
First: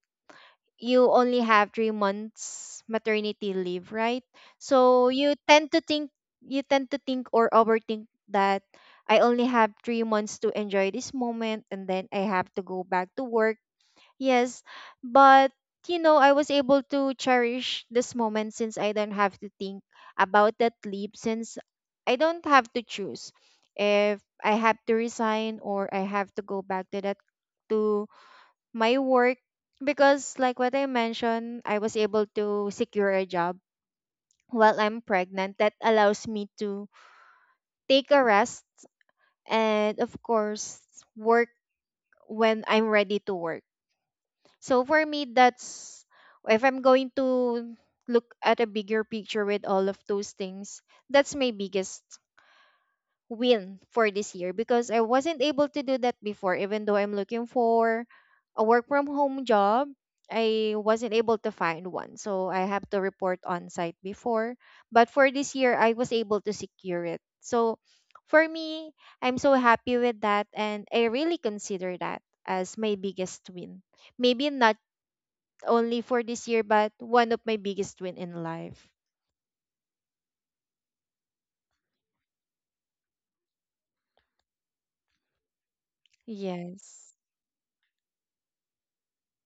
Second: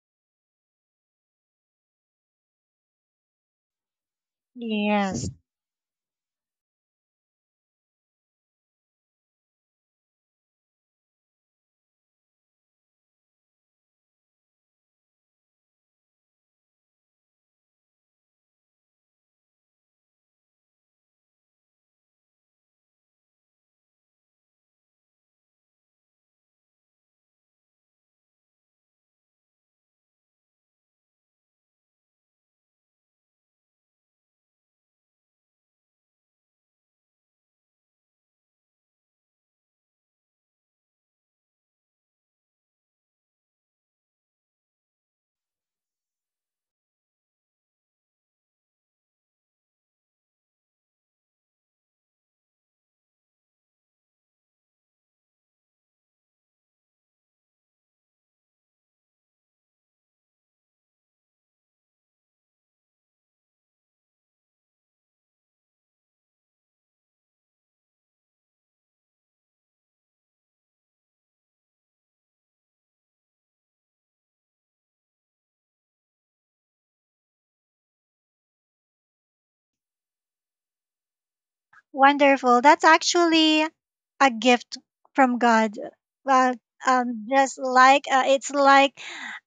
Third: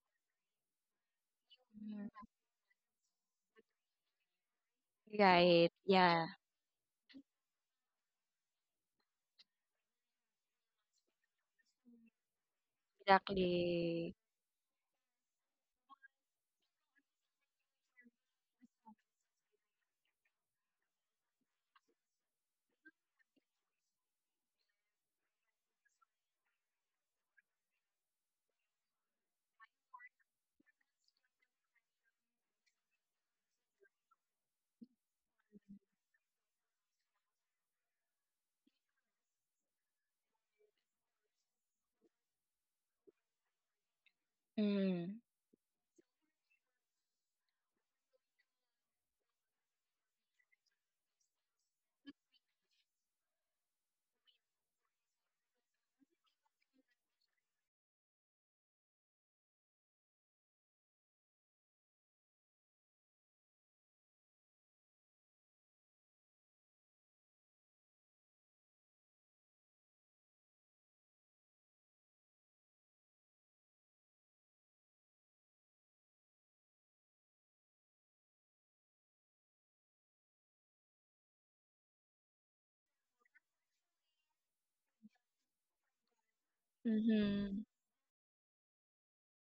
B: you only have three
C: Mhm.
B: months maternity leave, right? So
A: Yes.
C: Right. Yeah.
B: you tend to think or overthink that I only have 3 months to enjoy this moment and then I have to go back to work.
C: Exactly.
B: Yes. But you know, I was able to cherish this moment since I don't have to think about that leave, since I don't have to choose if I have to resign or I have to go back to that to my work because like what I mentioned, I was able to secure a job while I'm pregnant that allows me to take a rest and of course work when I'm ready to work. So for
C: Mm.
B: me that's, if I'm going to look at a bigger picture with all of those things, that's my biggest win for this year because I wasn't able to do that before, even though I'm looking for a work from home job. I wasn't able to find one. So I have to report on site before. But for this year, I was able to secure it. So for me, I'm so happy with that. And I really consider that as my biggest win. Maybe not only for this year, but one of my biggest win in life.
A: Wonderful. That's actually a gift from God. Well,
B: Yes.
A: just
C: Mm-hmm.
A: like it's like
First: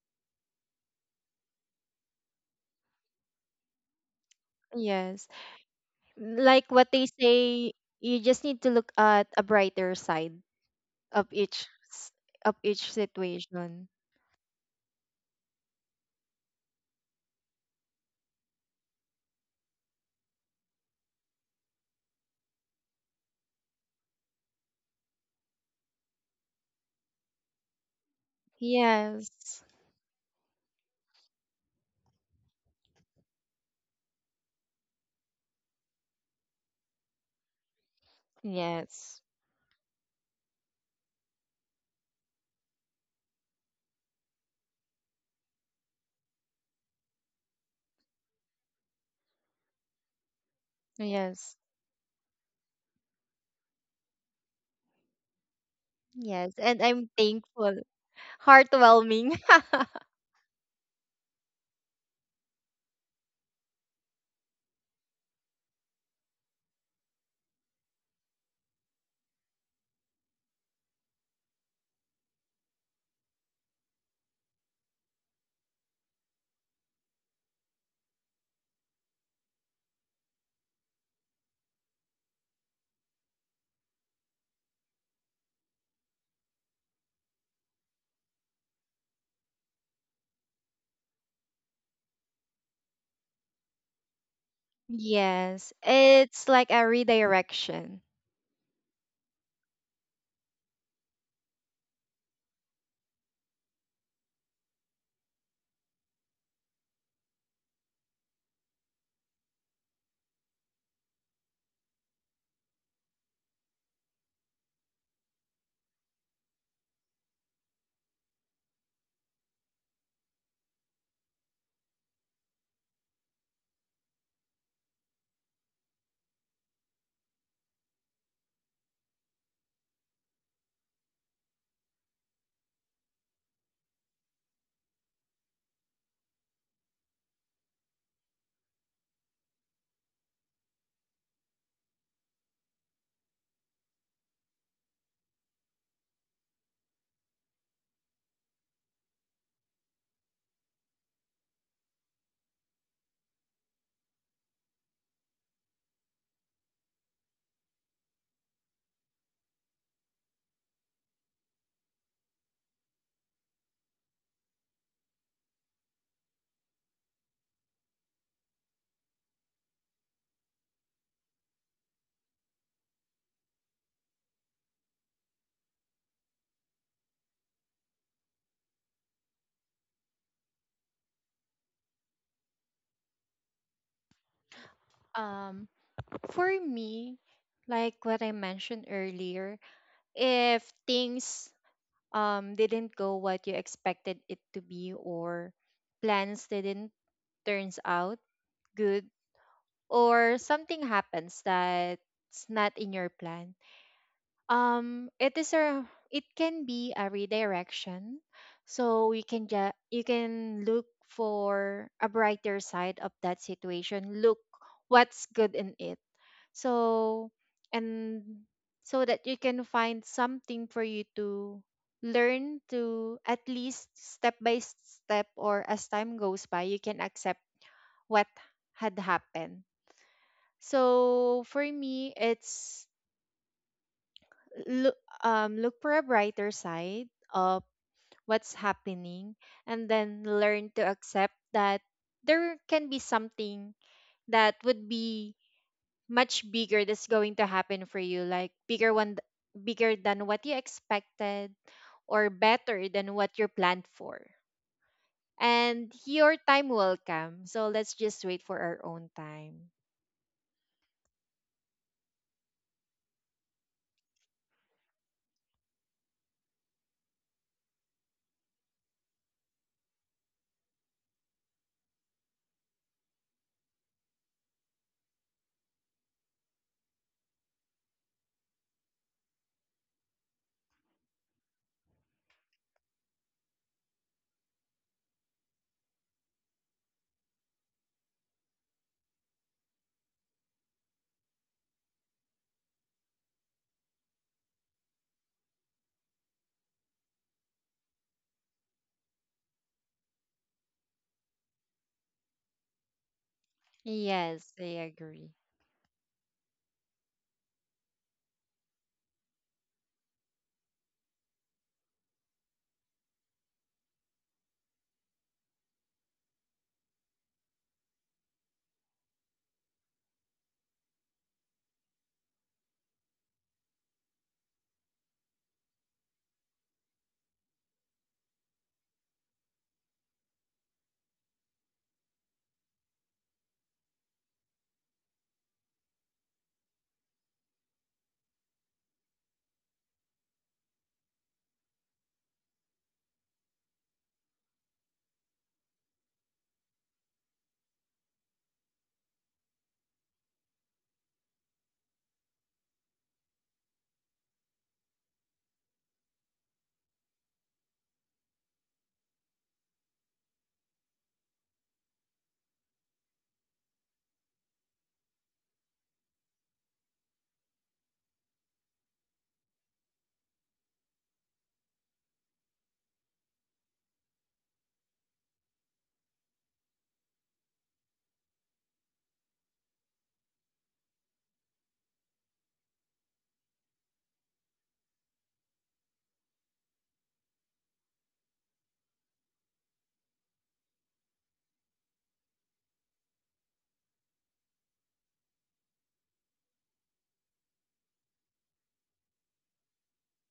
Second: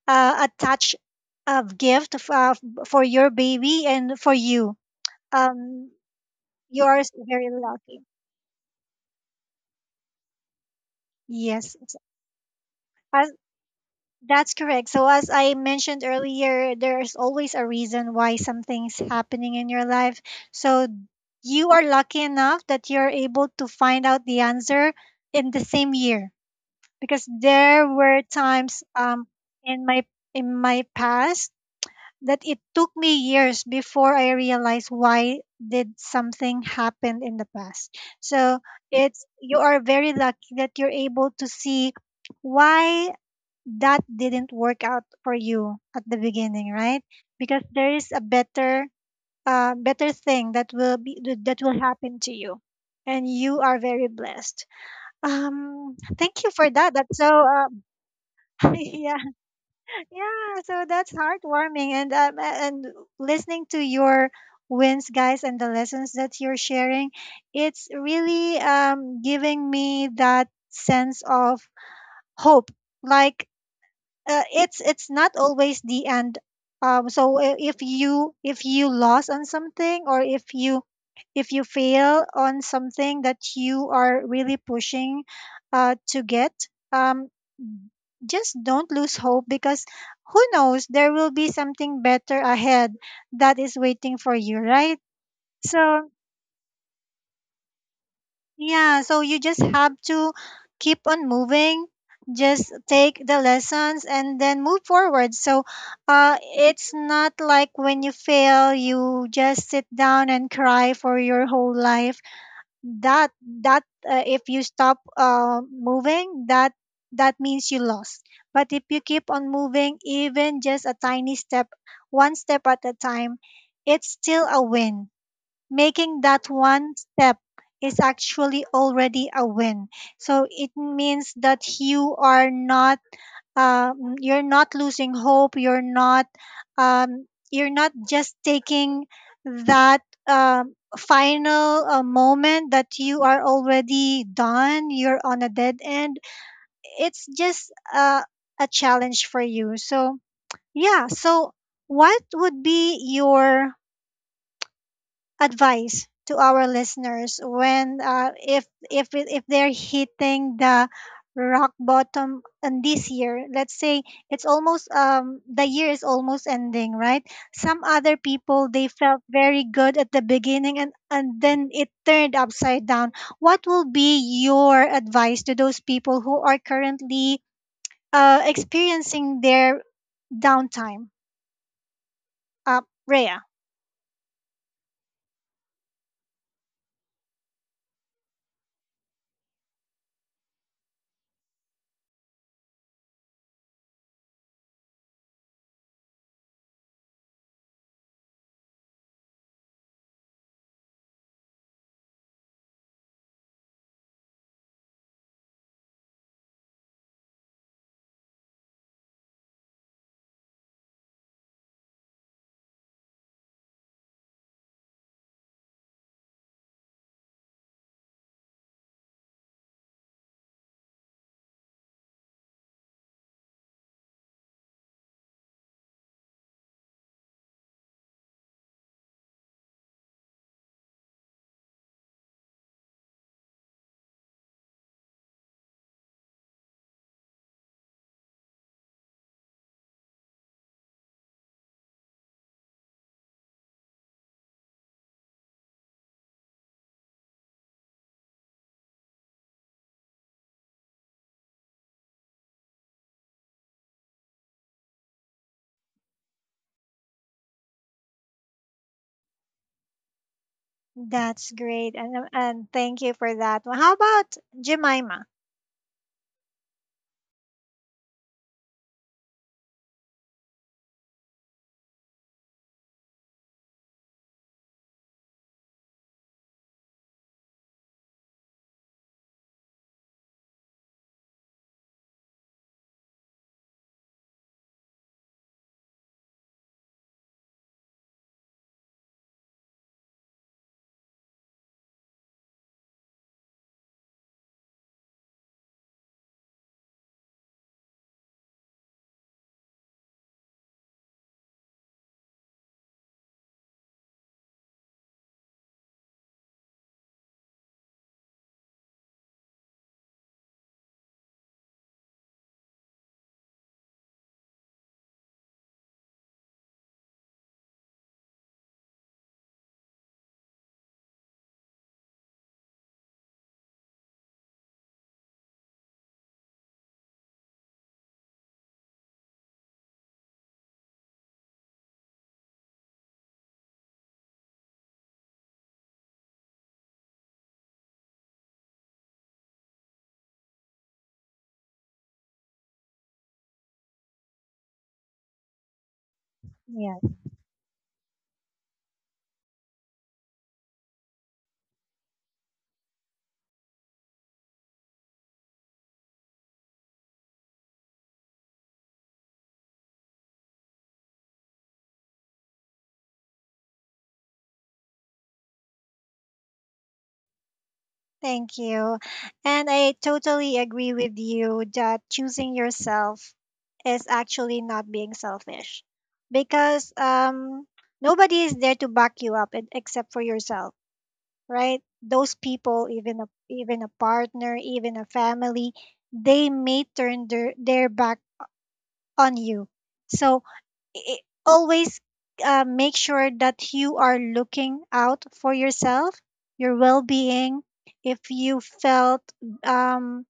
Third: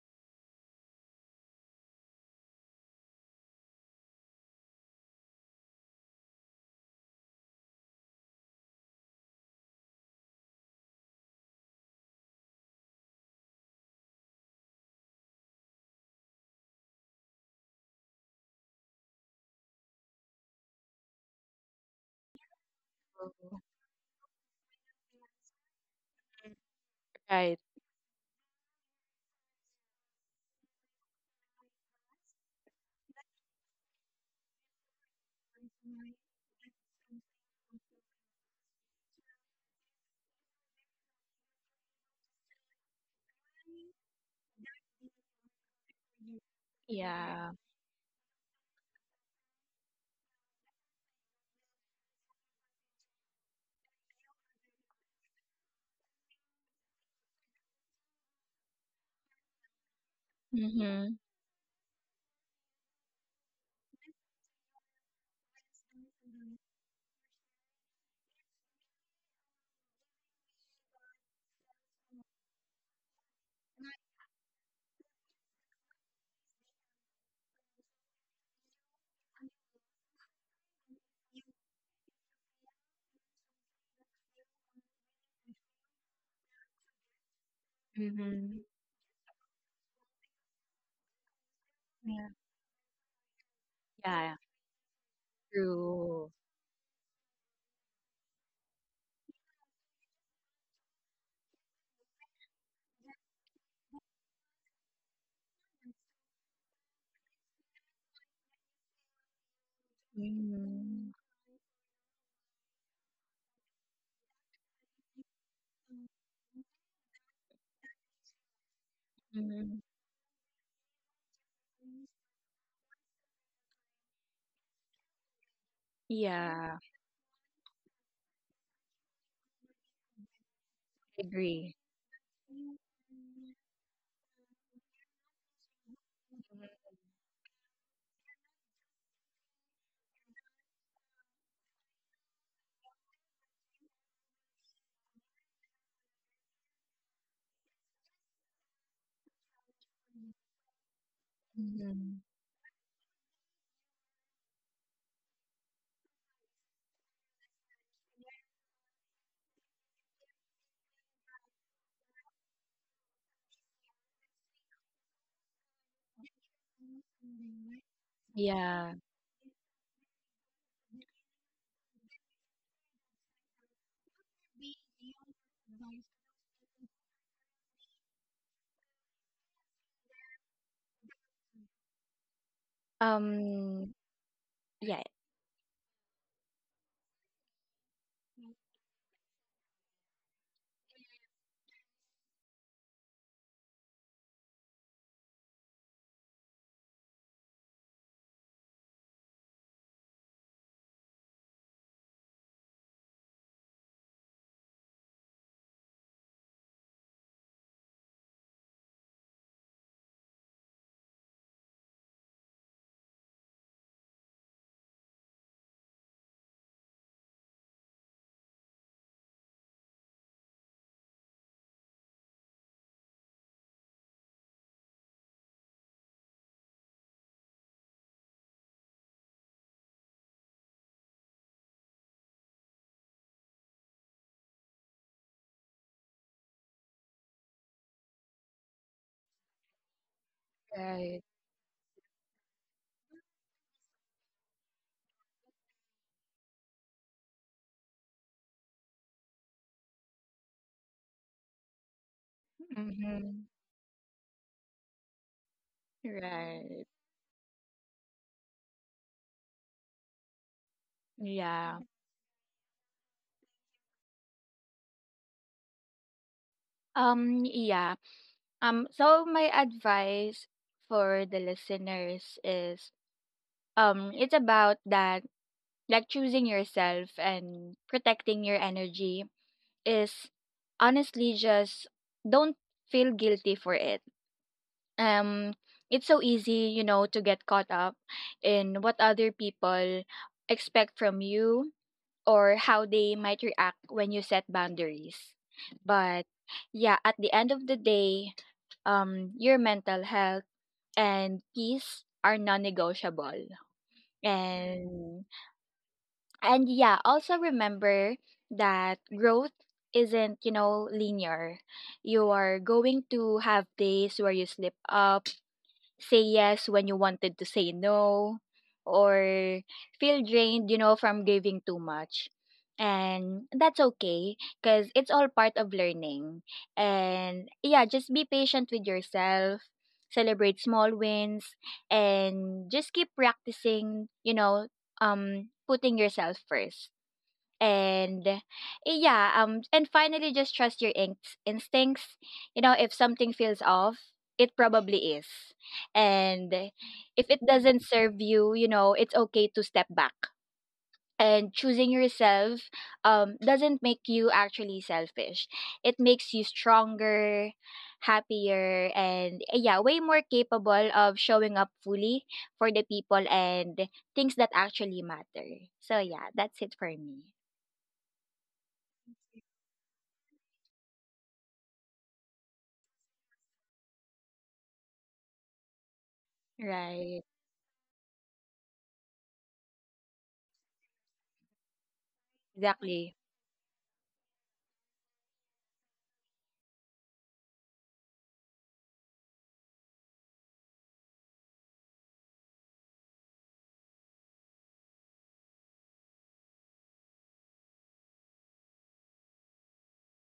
A: a touch of gift for your baby and for you.
B: Yes.
A: Um,
B: Like what they
A: yours very
B: say,
A: lucky.
B: you just need to look at a brighter side of
A: Yes, it's-
B: of each
A: as,
B: situation.
A: that's correct. So as I mentioned earlier, there's always a reason why something's happening in your life. So you are lucky enough that you're able to find out the answer in the same year because
C: Right.
A: there were times
B: Yes.
A: in my in my past that it took me years before I realized why did something happen in the past. So
B: Yes.
A: it's you are very lucky that you're able to see why that didn't work out for you at the beginning, right?
C: Yeah.
A: Because there is a better thing that will be
B: Yes.
A: that will happen to you and you are very blessed thank you
B: Yes.
A: for
B: And
A: that
B: I'm
A: that's so
B: thankful.
A: yeah
B: Heartwarming.
A: yeah so that's
C: Mhm.
A: heartwarming and and listening to your wins guys and the lessons that you're sharing it's really giving me that sense of hope like it's not always the end. So if you lost on something or if you fail on something that you are really pushing to get, um, just
C: Mm-hmm.
A: don't lose hope because who knows there will be something
C: Yeah.
A: better ahead that is waiting for
C: Yeah.
A: you, right?
B: Yes.
A: So
C: True.
B: It's like a redirection.
A: yeah, so you just have to keep on moving, just take the lessons and then move forward. So it's not like when you fail, you just sit down and cry
C: Mhm.
A: for your whole life. That that if you stop moving, that means you lost. But if you keep on
C: Mhm.
A: moving, even just a tiny step, one step at a time, it's still a win making that
C: Yeah.
A: one step is actually already a win. So it
C: I
A: means that
C: agree.
A: you are not you're not losing hope. You're not just taking that final moment that you are already done. You're on a dead end. It's just a challenge for you. So yeah. So
C: Mhm.
A: what would be your advice to our listeners when if if they're hitting the rock bottom in this year, let's say it's almost the year is almost ending, right? Some other people they
C: Yeah.
A: felt very good at the beginning and then it turned upside down. What will be your advice to those people who are currently experiencing their downtime Rhea?
C: Um. Yeah.
B: Um, for me, like what I mentioned earlier, if things didn't go what you expected it to be or plans didn't turns out good or something happens that's not in your plan, it is a, it can be a redirection, so you can just, you can look for a brighter side of that situation, look what's good in it. So and so that you can find something for you to learn, to at least step by step or as time goes by you can accept what had happened. So for me, it's look, look for a brighter side of what's happening and then learn to
C: Right.
B: accept that there can be something that would be much bigger that's going to happen for you, like bigger one, bigger than what you expected or better than what
C: Mm-hmm.
B: you planned for. And your time
C: Right.
B: will come. So let's just wait for our own time.
A: That's
C: Yeah.
A: great. And and thank you for that. Well, how about Jemima?
C: Yeah. So my advice for the listeners is — it's about that, like, choosing yourself and protecting your energy is honestly just — don't feel guilty for it. Um, it's so easy, you know, to get caught up in what other people expect from you or how they might react when you set boundaries. But yeah, at the end of the day, your mental health and peace are non-negotiable.
B: Yes, I
C: And
B: agree.
C: and yeah, also remember that growth isn't, linear. You are going to have days where you slip up, say yes when you wanted to say no, or feel drained, you know, from giving too much. And that's okay because it's all part of learning. And yeah, just be patient with yourself, celebrate small wins, and just keep practicing, you know, putting yourself first. And yeah, and finally, just trust your instincts. You know, if something feels off, it probably is. And
A: Yeah.
C: if it doesn't serve you, you know it's okay to step back. And choosing yourself doesn't make you actually selfish. It makes you stronger, happier, and yeah, way more capable of showing up fully for the people and things that actually matter. So yeah, that's it for me.
A: Thank you. And I totally agree with you that choosing yourself is actually not being selfish because
C: Right.
A: nobody is there to back you up except for yourself, right? Those people,
C: Exactly.
A: even a partner, even a family, they may turn their back on you. So I always make sure that you are looking out for yourself, your well being. If you felt um,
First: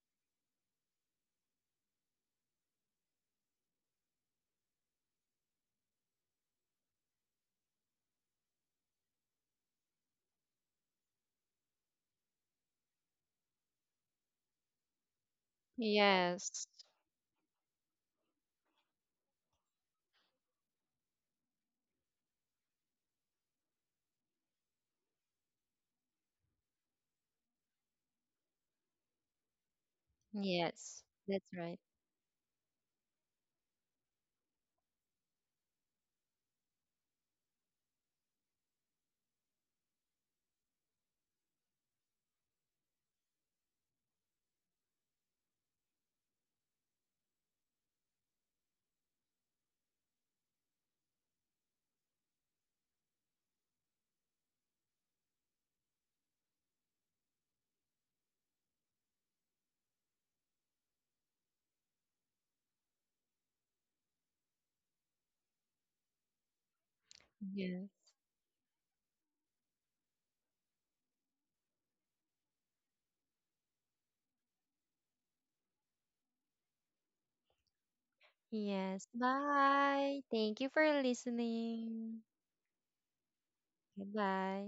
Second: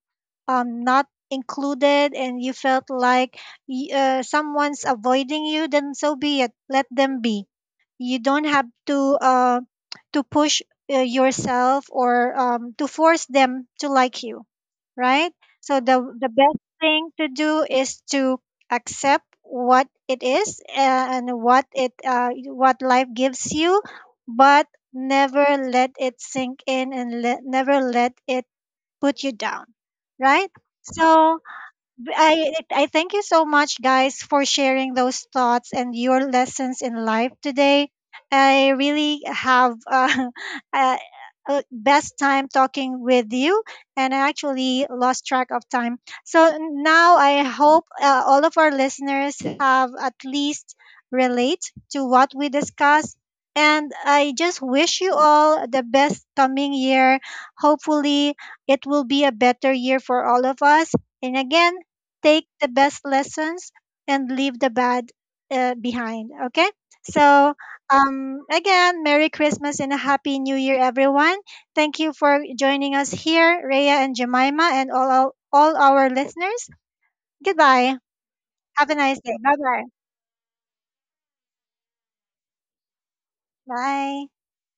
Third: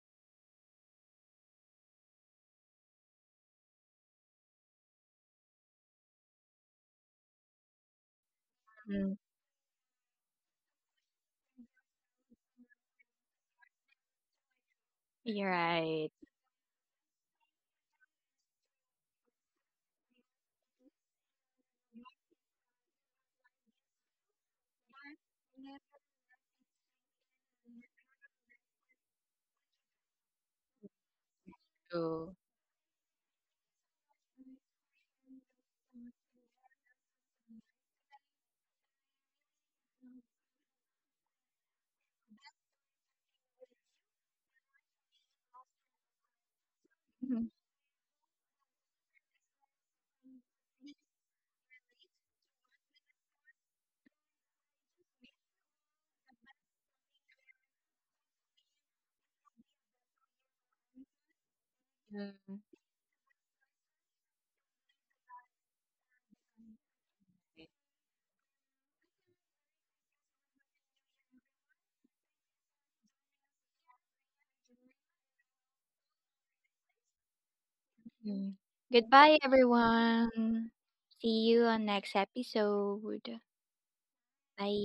A: not included and you felt like someone's avoiding you, then so be it. Let them be. You don't have
C: Mm.
A: to push yourself or to force them to like you, right?
C: You're
A: So the
C: right.
A: best
B: Yes.
A: thing to do is to accept what it is and what it what life gives you, but never let it sink in never let it put you down, right?
B: Yes,
A: So
B: that's right.
C: True.
A: I thank you so much, guys, for sharing those thoughts and your lessons in life today. I really have a, a best time talking with you, and I actually lost track of time. So now I
C: Mhm.
A: hope all of our listeners have at least relate to what we discussed. And I just wish you all the best coming year. Hopefully, it will be a better year for all of us. And again, take
C: Mm.
A: the best lessons and leave the bad behind. Okay. So,
B: Yeah.
A: again, Merry Christmas and a Happy New Year, everyone. Thank you for joining us here, Rhea and Jemima, and all our listeners. Goodbye.
C: Mm.
A: Have a
B: Yes.
A: nice day.
C: Goodbye,
A: Bye-bye.
B: Bye. Thank you
C: everyone.
B: for
C: See you on next
B: listening.
C: episode.
A: Bye.
B: Goodbye.
C: Bye.